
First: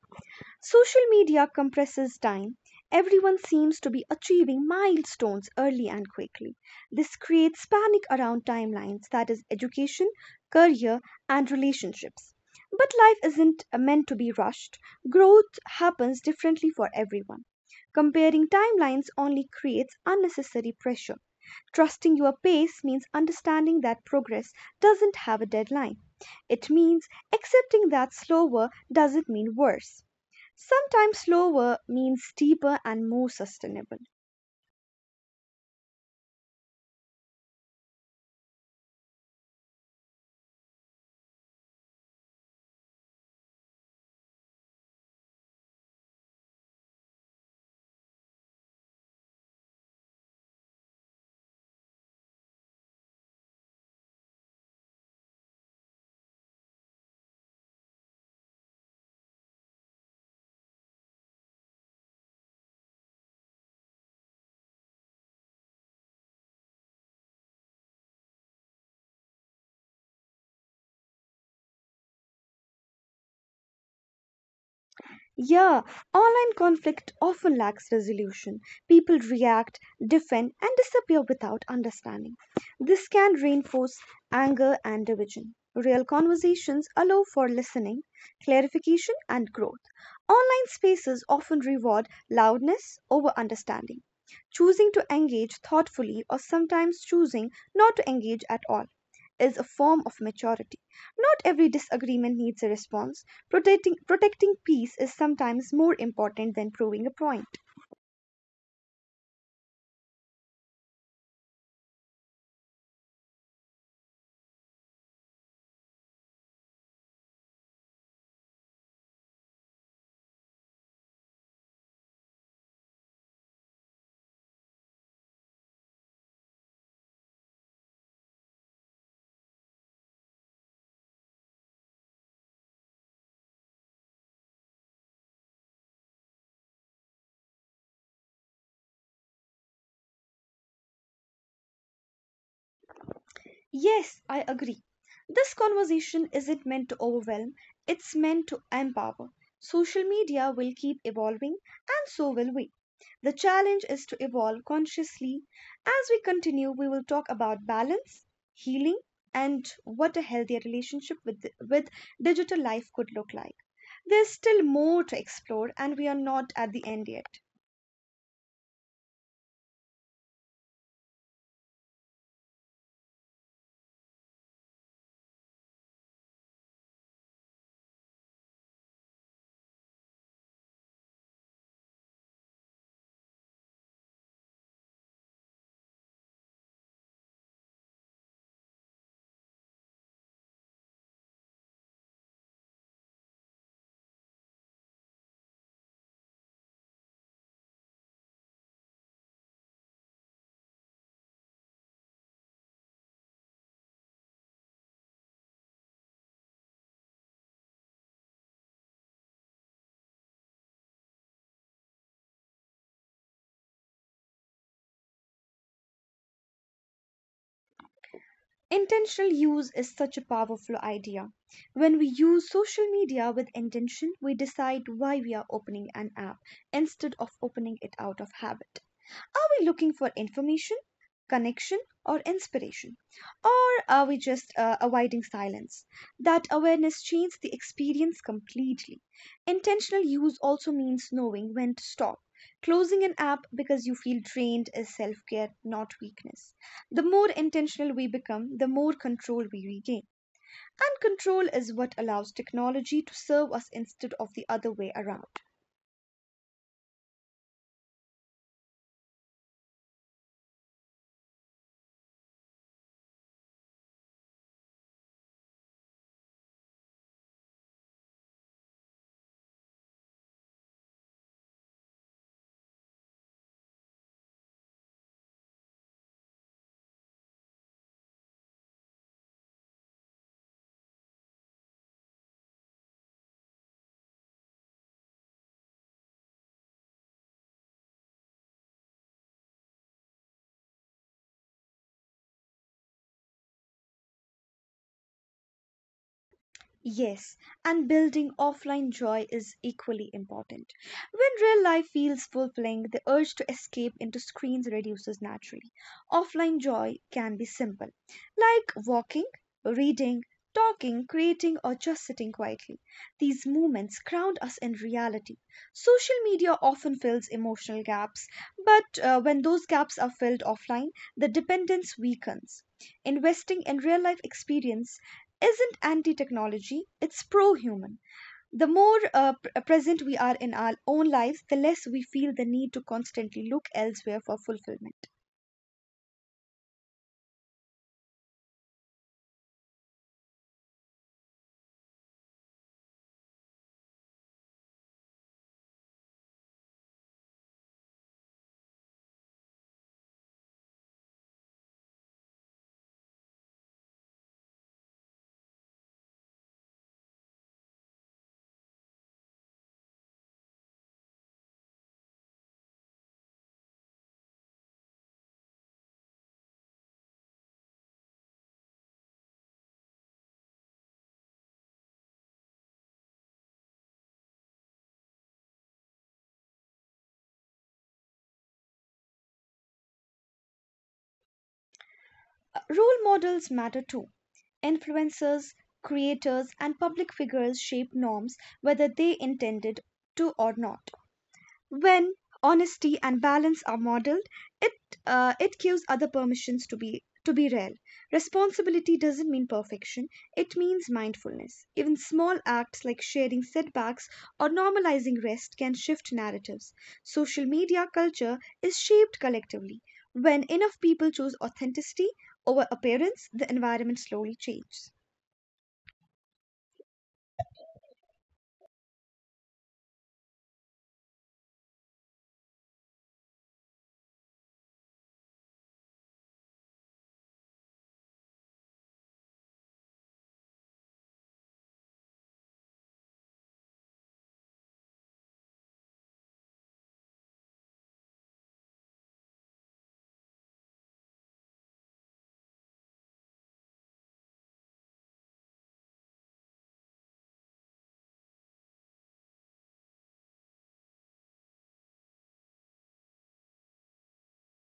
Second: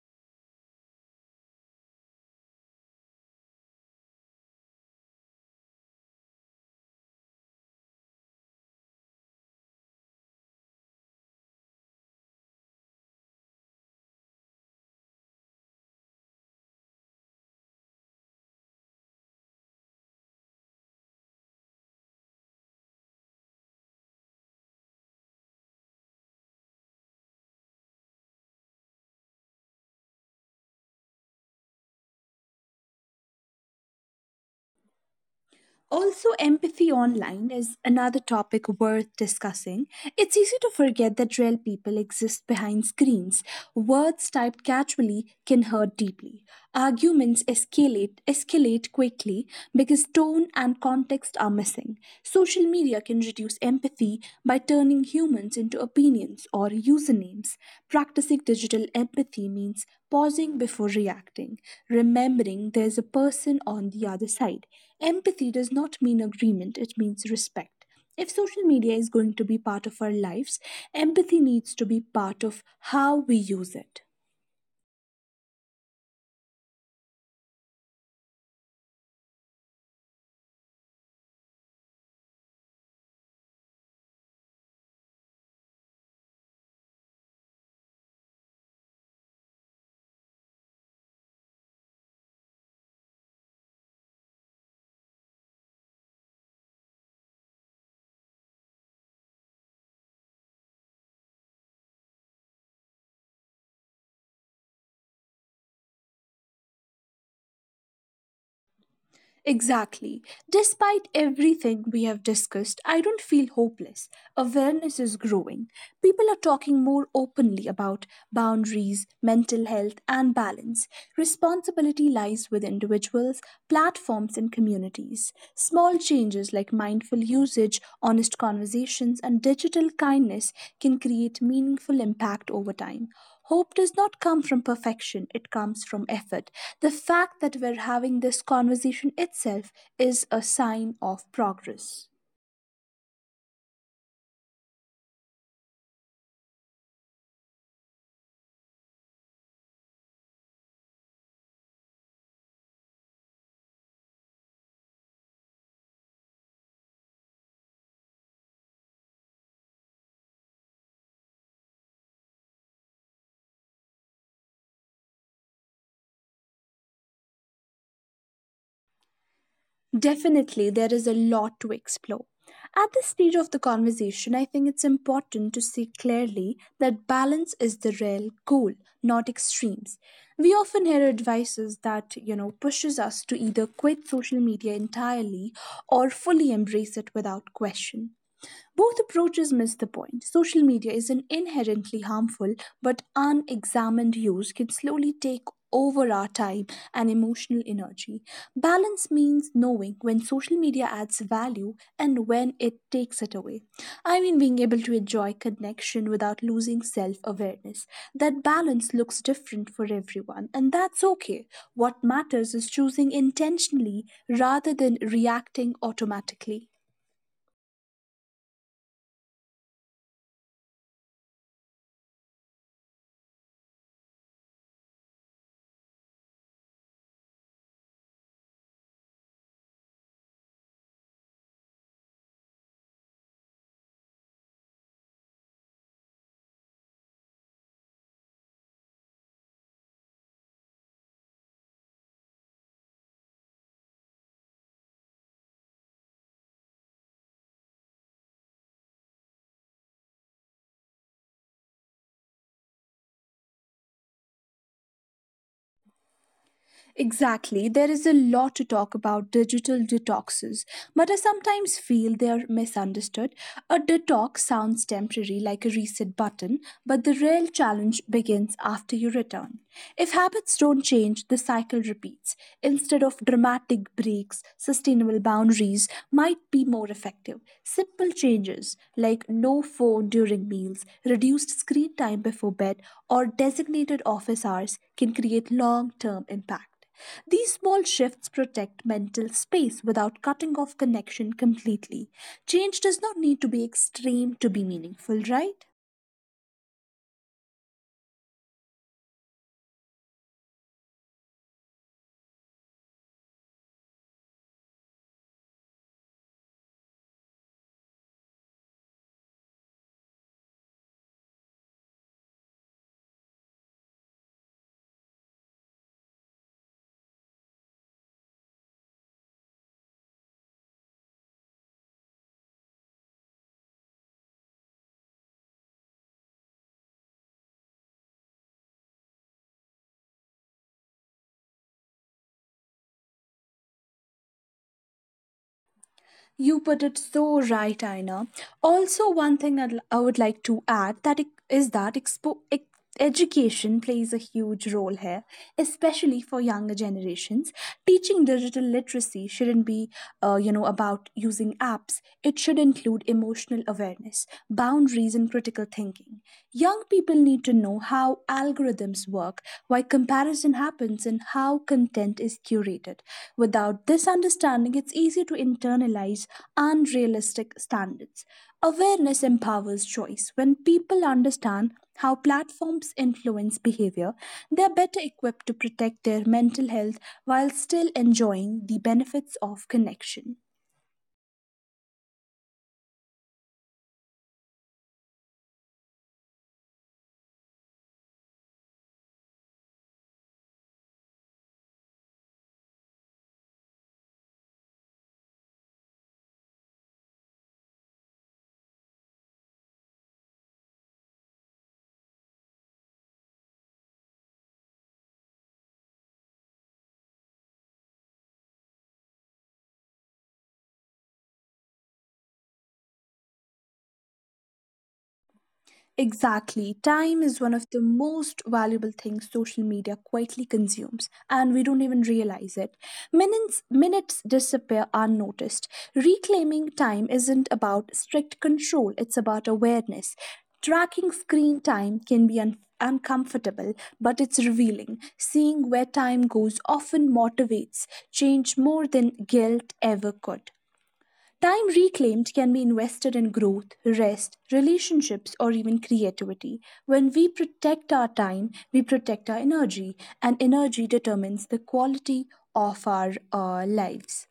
Social media compresses time. Everyone seems to be achieving milestones early and quickly. This creates panic around timelines that is, education, career, and relationships. But life isn't meant to be rushed, growth happens differently for everyone. Comparing timelines only creates unnecessary pressure. Trusting your pace means understanding that progress doesn't have a deadline. It means accepting that slower doesn't mean worse. Sometimes slower means deeper and more sustainable. Also, empathy online is another topic worth discussing. It's easy to forget that real people exist behind screens. Words typed casually can hurt deeply. Arguments escalate, escalate quickly because tone and context are missing. Social media can reduce empathy by turning humans into opinions or usernames. Practicing digital empathy means pausing before reacting, remembering there's a person on the other side. Empathy does not mean agreement, it means respect. If social media is going to be part of our lives, empathy needs to be part of how we use it. Yeah, online conflict often lacks resolution. People react, defend, and disappear without understanding. This can reinforce anger and division. Real conversations allow for listening, clarification, and growth. Online spaces often reward loudness over understanding. Choosing to engage thoughtfully or sometimes choosing not to engage at all is a form of maturity. Not every disagreement needs a response. Protecting, protecting peace is sometimes more important than proving a point. Exactly. Despite everything we have discussed, I don't feel hopeless. Awareness is growing. People are talking more openly about boundaries, mental health, and balance. Responsibility lies with individuals, platforms, and communities. Small changes like mindful usage, honest conversations, and digital kindness can create meaningful impact over time. Hope does not come from perfection, it comes from effort. The fact that we're having this conversation itself is a sign of progress. Yes, I agree. This conversation isn't meant to overwhelm, it's meant to empower. Social media will keep evolving, and so will we. The challenge is to evolve consciously. As we continue, we will talk about balance, healing, and what a healthier relationship with, with digital life could look like. There's still more to explore, and we are not at the end yet. Definitely, there is a lot to explore. At this stage of the conversation, I think it's important to see clearly that balance is the real goal, not extremes. We often hear advices that, you know, pushes us to either quit social media entirely or fully embrace it without question. Both approaches miss the point. Social media is an inherently harmful, but unexamined use can slowly take over our time and emotional energy. Balance means knowing when social media adds value and when it takes it away. I mean, being able to enjoy connection without losing self awareness. That balance looks different for everyone, and that's okay. What matters is choosing intentionally rather than reacting automatically. Intentional use is such a powerful idea. When we use social media with intention, we decide why we are opening an app instead of opening it out of habit. Are we looking for information, connection, or inspiration? Or are we just uh, avoiding silence? That awareness changes the experience completely. Intentional use also means knowing when to stop. Closing an app because you feel drained is self care, not weakness. The more intentional we become, the more control we regain and control is what allows technology to serve us instead of the other way around. Exactly. There is a lot to talk about digital detoxes, but I sometimes feel they are misunderstood. A detox sounds temporary, like a reset button, but the real challenge begins after you return. If habits don't change, the cycle repeats. Instead of dramatic breaks, sustainable boundaries might might be more effective. Simple changes like no phone during meals, reduced screen time before bed, or designated office hours can create long term impact. These small shifts protect mental space without cutting off connection completely. Change does not need to be extreme to be meaningful, right? Yes, and building offline joy is equally important. When real life feels fulfilling, the urge to escape into screens reduces naturally. Offline joy can be simple, like walking, reading, talking, creating, or just sitting quietly. These moments ground us in reality. Social media often fills emotional gaps, but uh, when those gaps are filled offline, the dependence weakens. Investing in real life experience isn't anti technology, it's pro human. The more uh, p- uh, present we are in our own lives, the less we feel the need to constantly look elsewhere for fulfillment. You put it so right, Aina. Also, one thing I'd, I would like to add that it, is that expo, ex, education plays a huge role here, especially for younger generations. Teaching digital literacy shouldn't be, uh, you know, about using apps. It should include emotional awareness, boundaries, and critical thinking. Young people need to know how algorithms work, why comparison happens, and how content is curated. Without this understanding, it's easy to internalize unrealistic standards. Awareness empowers choice. When people understand how platforms influence behavior, they're better equipped to protect their mental health while still enjoying the benefits of connection. Uh, Role models matter too. Influencers, creators, and public figures shape norms whether they intended to or not. When honesty and balance are modeled it, uh, it gives other permissions to be to be real. Responsibility doesn't mean perfection, it means mindfulness. Even small acts like sharing setbacks or normalizing rest can shift narratives. Social media culture is shaped collectively. When enough people choose authenticity over appearance, the environment slowly changes. Exactly. Time is one of the most valuable things social media quietly consumes, and we don't even realize it. Minutes, minutes disappear unnoticed. Reclaiming time isn't about strict control, it's about awareness. Tracking screen time can be un- uncomfortable, but it's revealing. Seeing where time goes often motivates change more than guilt ever could. Time reclaimed can be invested in growth, rest, relationships, or even creativity. When we protect our time, we protect our energy, and energy determines the quality of our uh, lives.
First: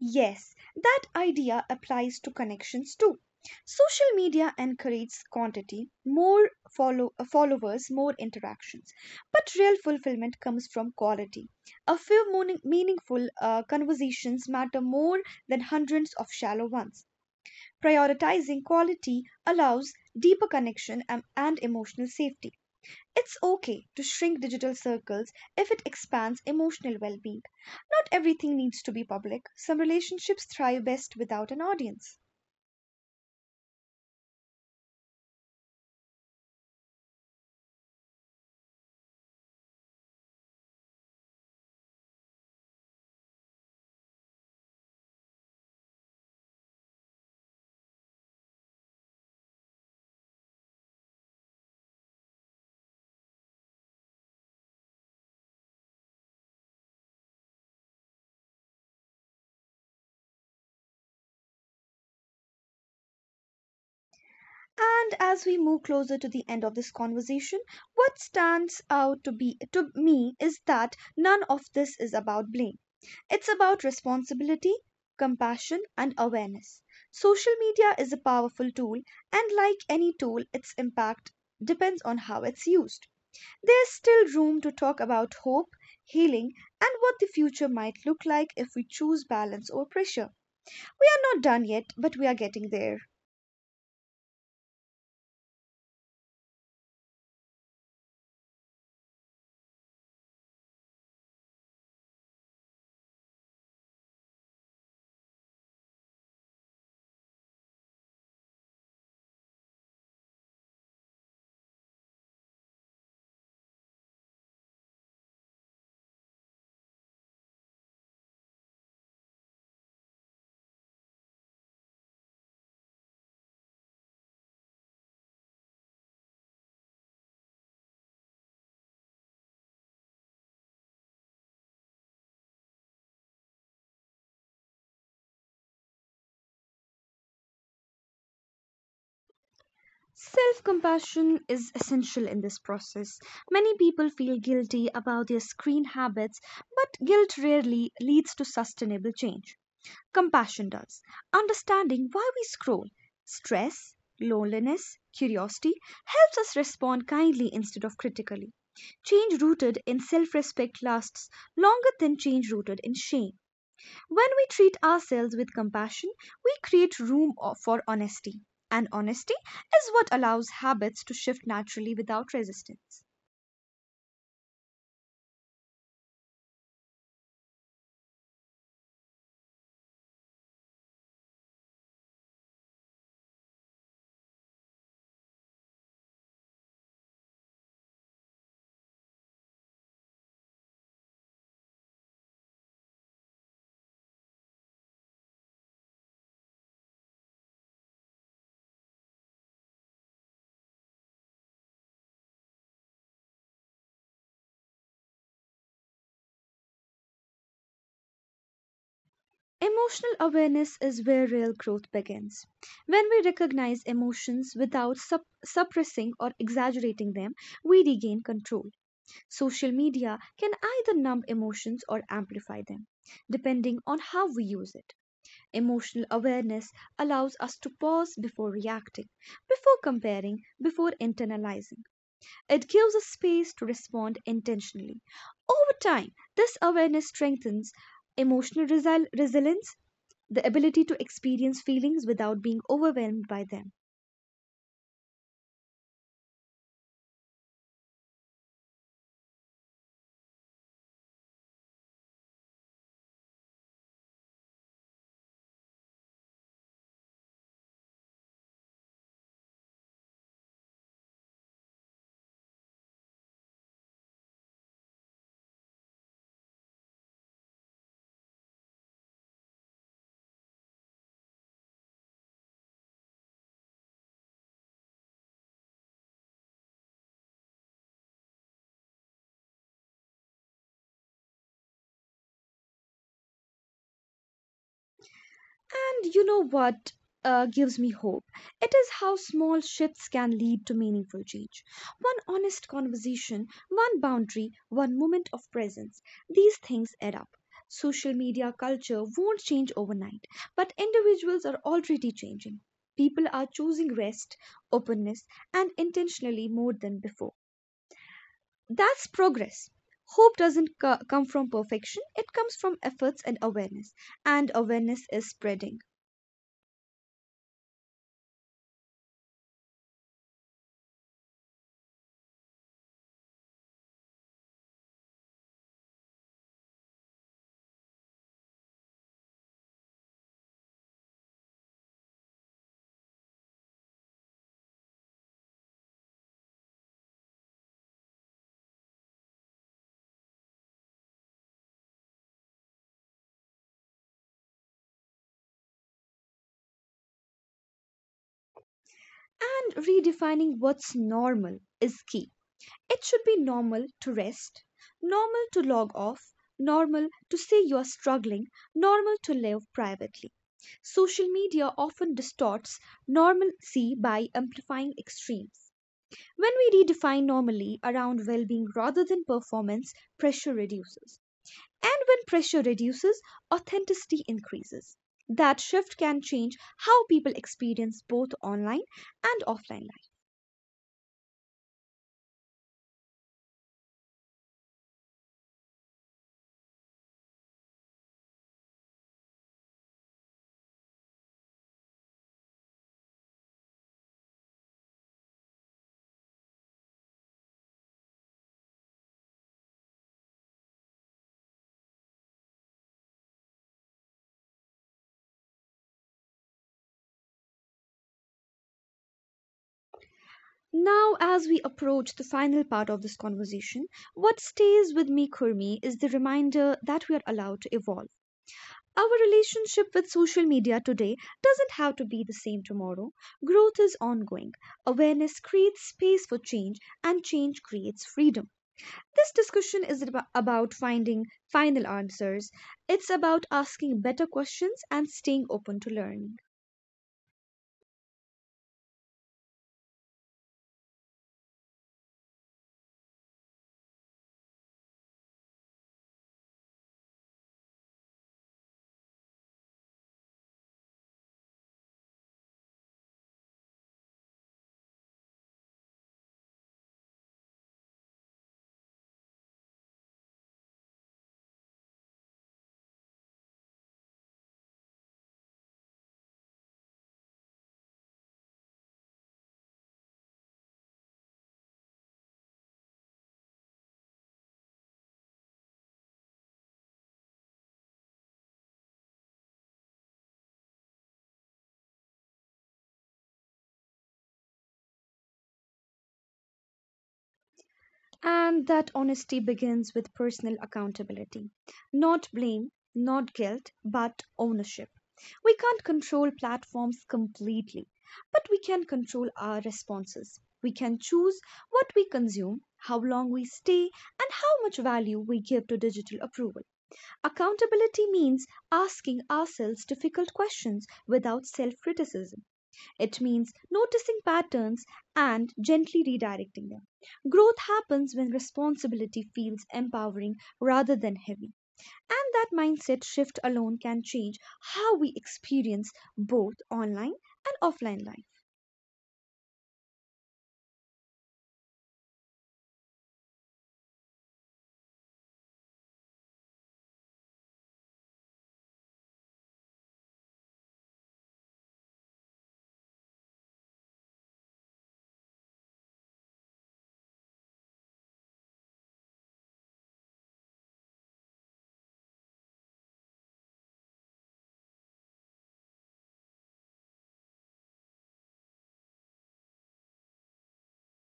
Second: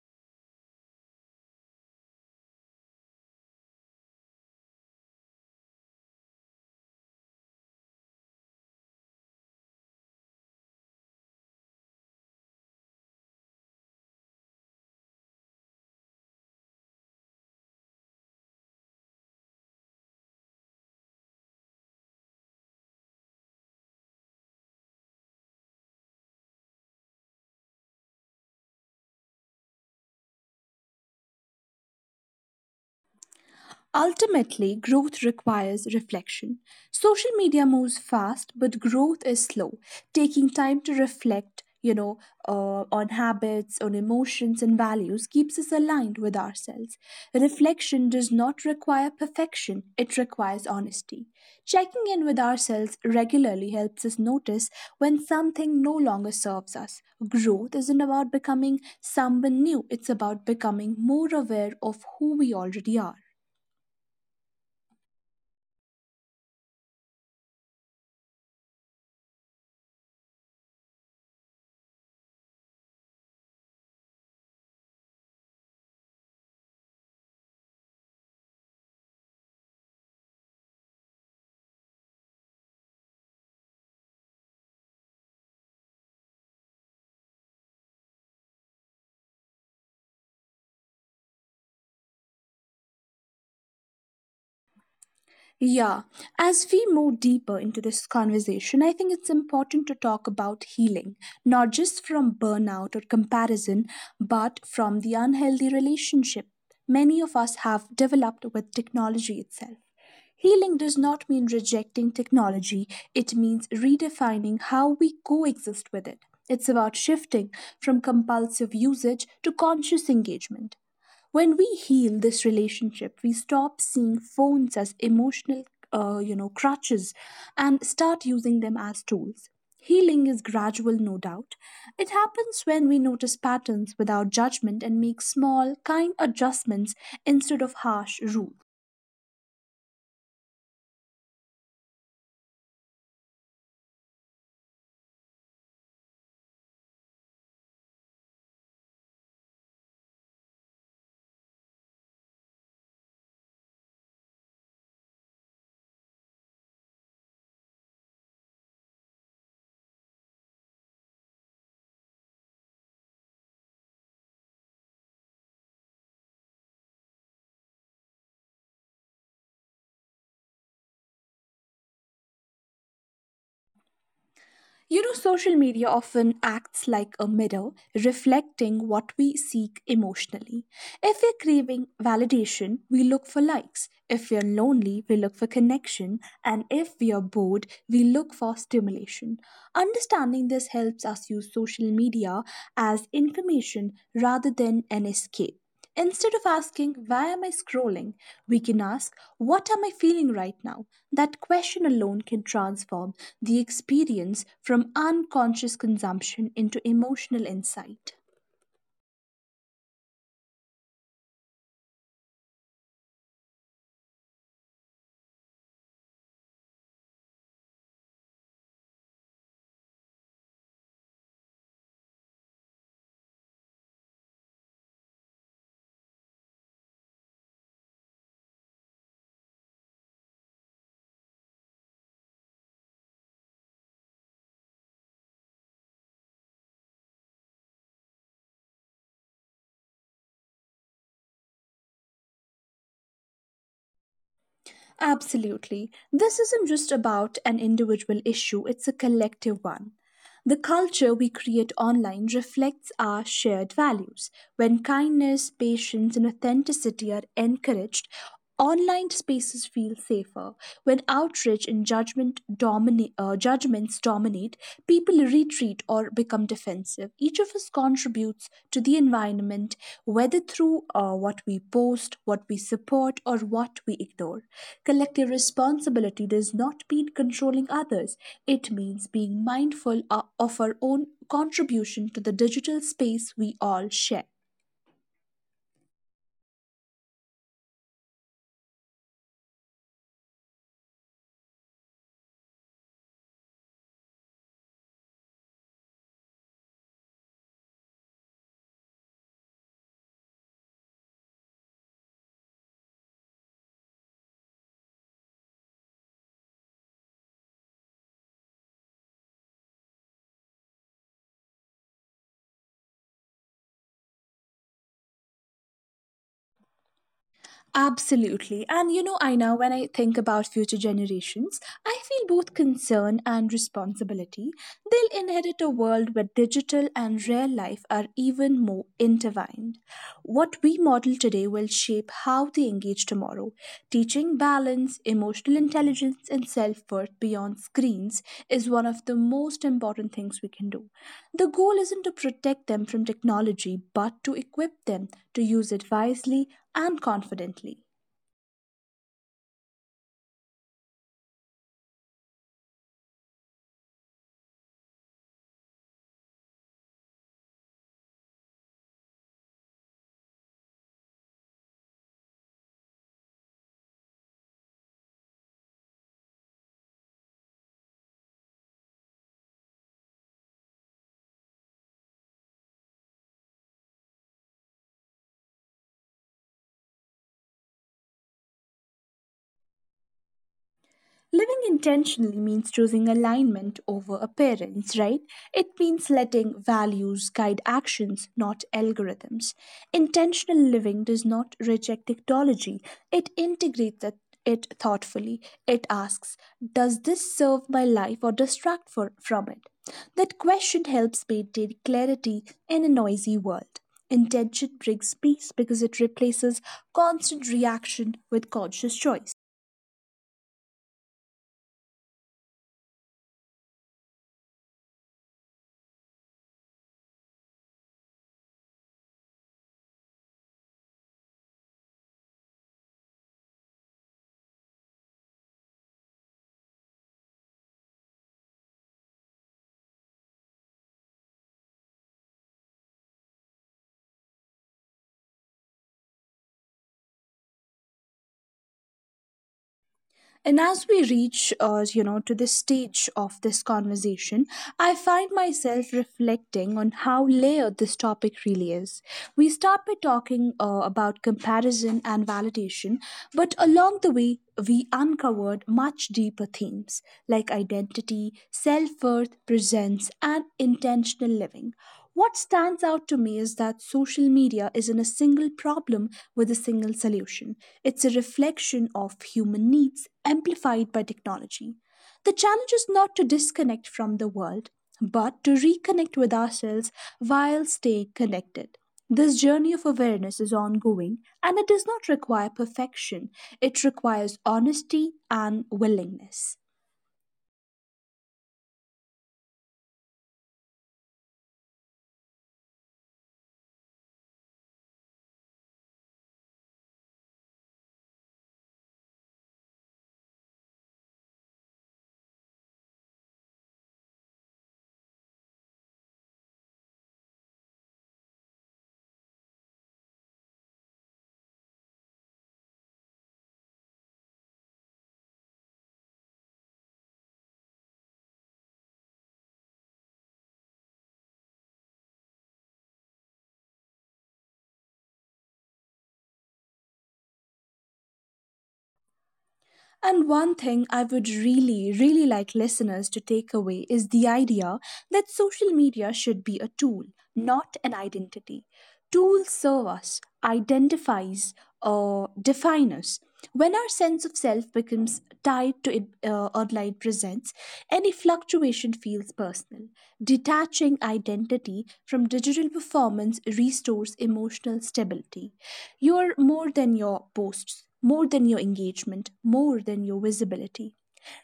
Yes, that idea applies to connections too. Social media encourages quantity, more follow- uh, followers, more interactions. But real fulfillment comes from quality. A few morning- meaningful uh, conversations matter more than hundreds of shallow ones. Prioritizing quality allows deeper connection and and emotional safety. It's okay to shrink digital circles if it expands emotional well being. Not everything needs to be public, some relationships thrive best without an audience. Ultimately, growth requires reflection. Social media moves fast, but growth is slow, taking time to reflect. You know, uh, on habits, on emotions, and values keeps us aligned with ourselves. Reflection does not require perfection, it requires honesty. Checking in with ourselves regularly helps us notice when something no longer serves us. Growth isn't about becoming someone new, it's about becoming more aware of who we already are. And as we move closer to the end of this conversation, what stands out to be to me is that none of this is about blame. It's about responsibility, compassion, and awareness. Social media is a powerful tool, and like any tool, its impact depends on how it's used. There's still room to talk about hope, healing, and what the future might look like if we choose balance over pressure. We are not done yet, but we are getting there. Yeah, as we move deeper into this conversation, I think it's important to talk about healing, not just from burnout or comparison, but from the unhealthy relationship many of us have developed with technology itself. Healing does not mean rejecting technology, it means redefining how we coexist with it. It's about shifting from compulsive usage to conscious engagement. When we heal this relationship, we stop seeing phones as emotional uh, you know crutches, and start using them as tools. Healing is gradual, no doubt. It happens when we notice patterns without judgment and make small, kind adjustments instead of harsh rules. Self compassion is essential in this process. Many people feel guilty about their screen habits, but guilt rarely leads to sustainable change. Compassion does. Understanding why we scroll, stress, loneliness, curiosity helps us respond kindly instead of critically. Change rooted in self respect lasts longer than change rooted in shame. When we treat ourselves with compassion, we create room for honesty. And honesty is what allows habits to shift naturally without resistance. You know, social media often acts like a mirror, reflecting what we seek emotionally. If we're craving validation, we look for likes. If we're lonely, we look for connection. And if we are bored, we look for stimulation. Understanding this helps us use social media as information rather than an escape. Instead of asking, why am I scrolling? We can ask, what am I feeling right now? That question alone can transform the experience from unconscious consumption into emotional insight. Emotional awareness is where real growth begins. When we recognize emotions without sup- suppressing or exaggerating them, we regain control. Social media can either numb emotions or amplify them, depending on how we use it. Emotional awareness allows us to pause before reacting, before comparing, before internalizing. It gives us space to respond intentionally. Over time, this awareness strengthens emotional resi- resilience, the ability to experience feelings without being overwhelmed by them. Absolutely. This isn't just about an individual issue, it's a collective one. The culture we create online reflects our shared values. When kindness, patience, and authenticity are encouraged, online spaces feel safer. When outrage and judgment domina- uh, judgments dominate, people retreat or become defensive. Each each of us contributes to the environment, whether through uh, what we post, what we support, or what we ignore. Collective responsibility does not mean controlling others, it means being mindful uh, of our own contribution to the digital space we all share. And you know what uh, gives me hope? It is how small shifts can lead to meaningful change. One honest conversation, one boundary, one moment of presence. These things add up. Social media culture won't change overnight, but individuals are already changing. People are choosing rest, openness, and intentionally more than before. That's progress. Hope doesn't co- come from perfection, it comes from efforts and awareness. And awareness is spreading. Absolutely. And you know, Aina, when I think about future generations, I feel both concern and responsibility. They'll inherit a world where digital and real life are even more intertwined. What we model today will shape how they engage tomorrow. Teaching balance, emotional intelligence, and self worth beyond screens is one of the most important things we can do. The goal isn't to protect them from technology, but to equip them to use it wisely and confidently. And redefining what's normal is key. It should be normal to rest, normal to log off, normal to say you're struggling, normal to live privately. Social media often distorts normalcy by amplifying extremes. When we redefine normally around well being rather than performance, pressure reduces. And when pressure reduces, authenticity increases. That shift can change how people experience both online and offline life. Living intentionally means choosing alignment over appearance, right? It means letting values guide actions, not algorithms. Intentional living does not reject technology, it integrates it it thoughtfully. It asks, does this serve my life or distract for, from it? That question helps maintain clarity in a noisy world. Intention brings peace because it replaces constant reaction with conscious choice. Now, as we approach the final part of this conversation, what stays with me, Kurmi, is the reminder that we are allowed to evolve. Our relationship with social media today doesn't have to be the same tomorrow. Growth is ongoing. Awareness creates space for change, and change creates freedom. This discussion is ab- about finding final answers, it's about asking better questions and staying open to learning. And as we reach, uh, you know, to this stage of this conversation, I find myself reflecting on how layered this topic really is. We start by talking uh, about comparison and validation, but along the way, we uncovered much deeper themes like identity, self worth, presence, and intentional living. What stands out to me is that social media isn't a single problem with a single solution. It's a reflection of human needs amplified by technology. The challenge is not to disconnect from the world, but to reconnect with ourselves while staying connected. This journey of awareness is ongoing, and it does not require perfection, it requires honesty and willingness. And that honesty begins with personal accountability. Not blame, not guilt, but ownership. We can't control platforms completely, but we can control our responses. We can choose what we consume, how long we stay, and how much value we give to digital approval. Accountability means asking ourselves difficult questions without self criticism. It means noticing patterns and gently redirecting them. Growth happens when responsibility feels empowering rather than heavy. And that mindset shift alone can change how we experience both online and offline life. And one thing I would really, really like listeners to take away is the idea that social media should be a tool, not an identity. Tools serve us, identifies, or define us. When our sense of self becomes tied to it, uh, online presence, any fluctuation feels personal. Detaching identity from digital performance restores emotional stability. You're more than your posts, more than your engagement, more than your visibility.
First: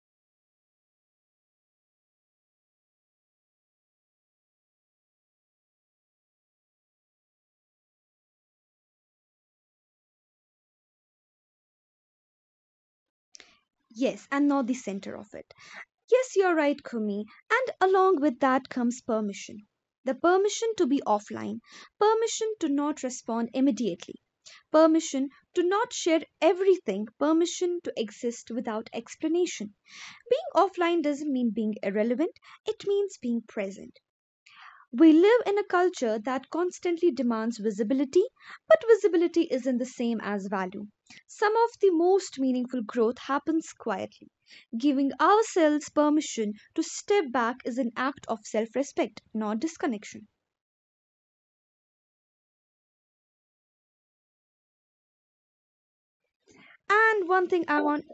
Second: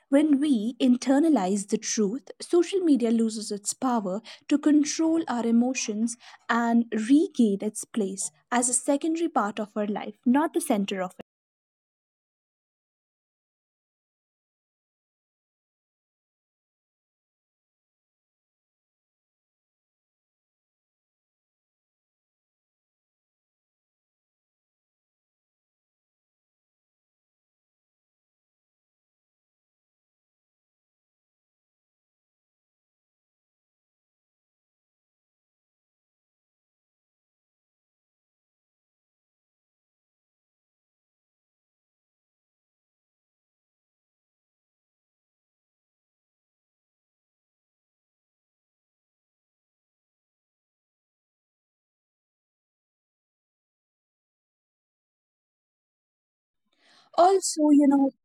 When we internalize the truth, social media loses its power to control our emotions and regain its place as a secondary part of our life, not the center of it. Yes, and not the center of it. Yes, you're right, Kumi. And along with that comes permission. The permission to be offline, permission to not respond immediately, permission to not share everything, permission to exist without explanation. Being offline doesn't mean being irrelevant, it means being present. We live in a culture that constantly demands visibility, but visibility isn't the same as value. Some of the most meaningful growth happens quietly. Giving ourselves permission to step back is an act of self respect, not disconnection. And one Also, thing you I know, want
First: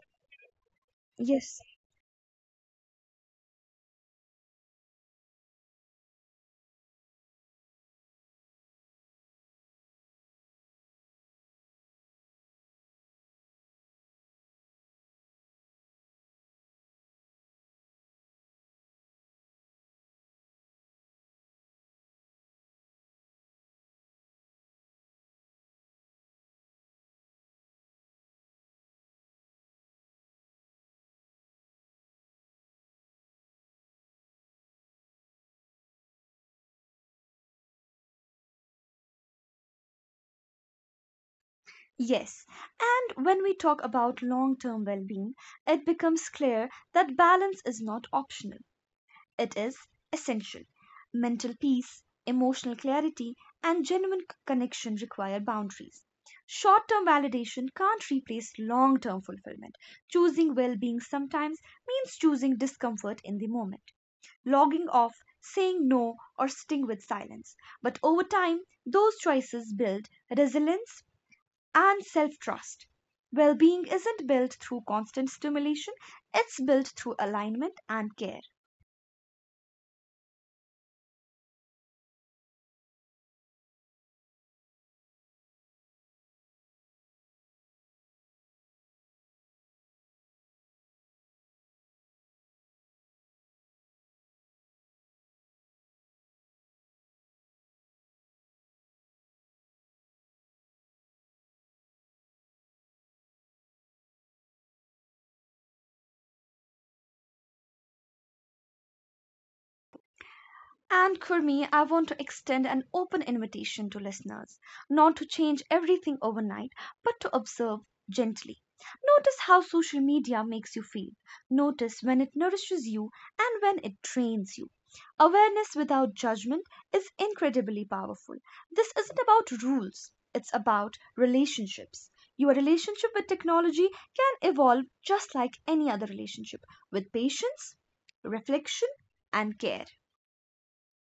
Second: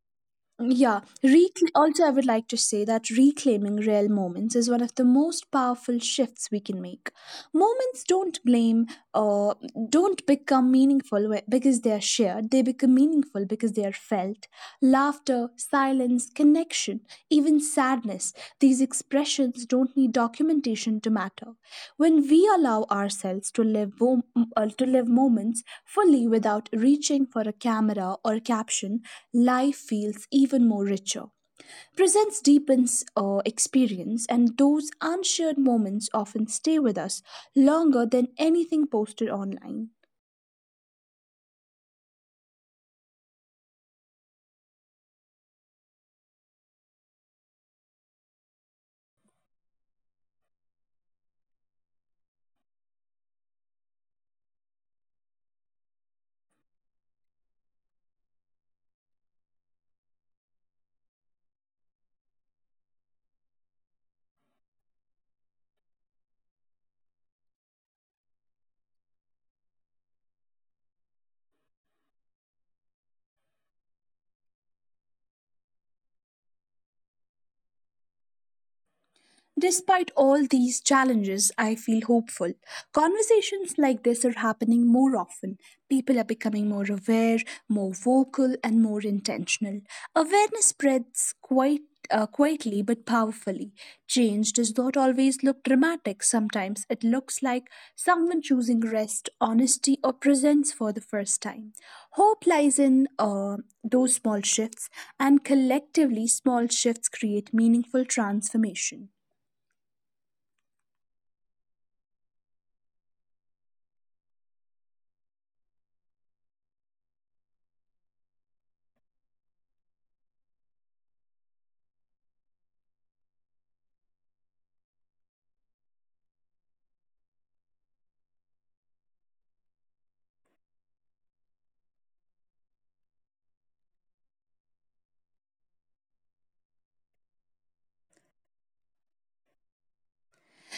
Yeah, yes, recl- also I would like to say that reclaiming real moments is one of the most powerful shifts we can make. Moments don't blame or don't become meaningful wh- because they are shared. They become meaningful because they are felt. Laughter, silence, connection, even sadness, these expressions don't need documentation to matter. When we allow ourselves to live, wo- uh, to live moments fully without reaching for a camera or caption, life feels even more richer. Presence deepens uh, experience, and those unshared moments often stay with us longer than anything posted online. yes. And when we talk about long term well being, it becomes clear that balance is not optional. It is essential. Mental peace, emotional clarity, and genuine connection require boundaries. Short term validation can't replace long term fulfillment. Choosing well being sometimes means choosing discomfort in the moment, logging off, saying no, or sitting with silence. But over time, those choices build resilience and self trust. Well being isn't built through constant stimulation, it's built through alignment and care. Despite all these challenges, I feel hopeful. Conversations like this are happening more often. People are becoming more aware, more vocal, and more intentional. Awareness spreads quite uh, quietly but powerfully. Change does not always look dramatic. Sometimes it looks like someone choosing rest, honesty, or presence for the first time. Hope lies in uh, those small shifts, and collectively, small shifts create meaningful transformation. And Kurmi, I want to extend an open invitation to listeners not to change everything overnight, but to observe gently. Notice how social media makes you feel. Notice when it nourishes you and when it drains you. Awareness without judgment is incredibly powerful. This isn't about rules, it's about relationships. Your relationship with technology can evolve just like any other relationship with patience, reflection, and care.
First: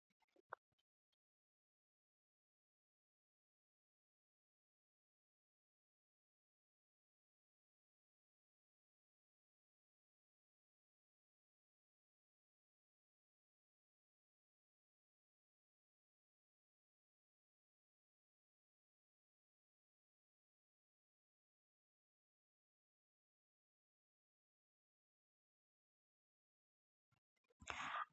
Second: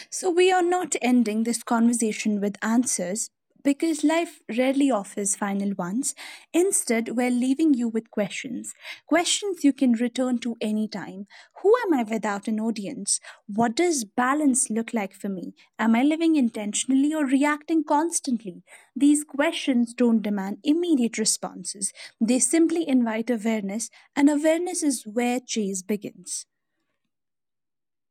So, we are not ending this conversation with answers because life rarely offers final ones. Instead, we're leaving you with questions. Questions you can return to anytime. Who am I without an audience? What does balance look like for me? Am I living intentionally or reacting constantly? These questions don't demand immediate responses, they simply invite awareness, and awareness is where chase begins.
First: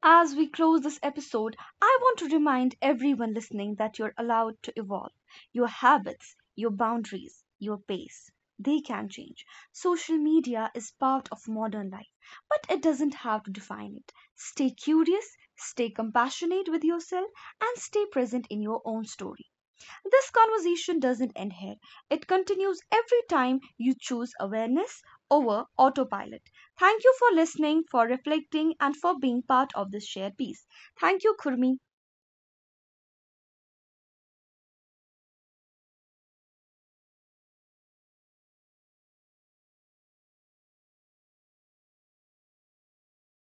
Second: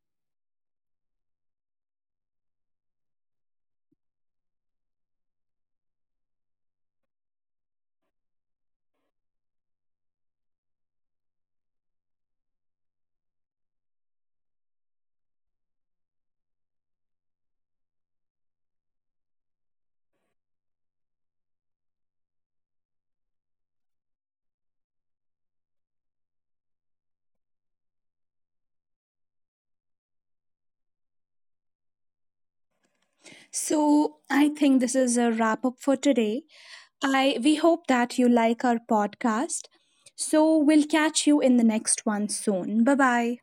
As we close this episode, I want to remind everyone listening that you're allowed to evolve. Your habits, your boundaries, your pace, they can change. Social media is part of modern life, but it doesn't have to define it. Stay curious, stay compassionate with yourself, and stay present in your own story. This conversation doesn't end here, it continues every time you choose awareness over autopilot. Thank you for listening, for reflecting, and for being part of this shared piece. Thank you, Kurmi. So, I think this is a wrap up for today. I we hope that you like our podcast. So we'll catch you in the next one soon. Bye bye.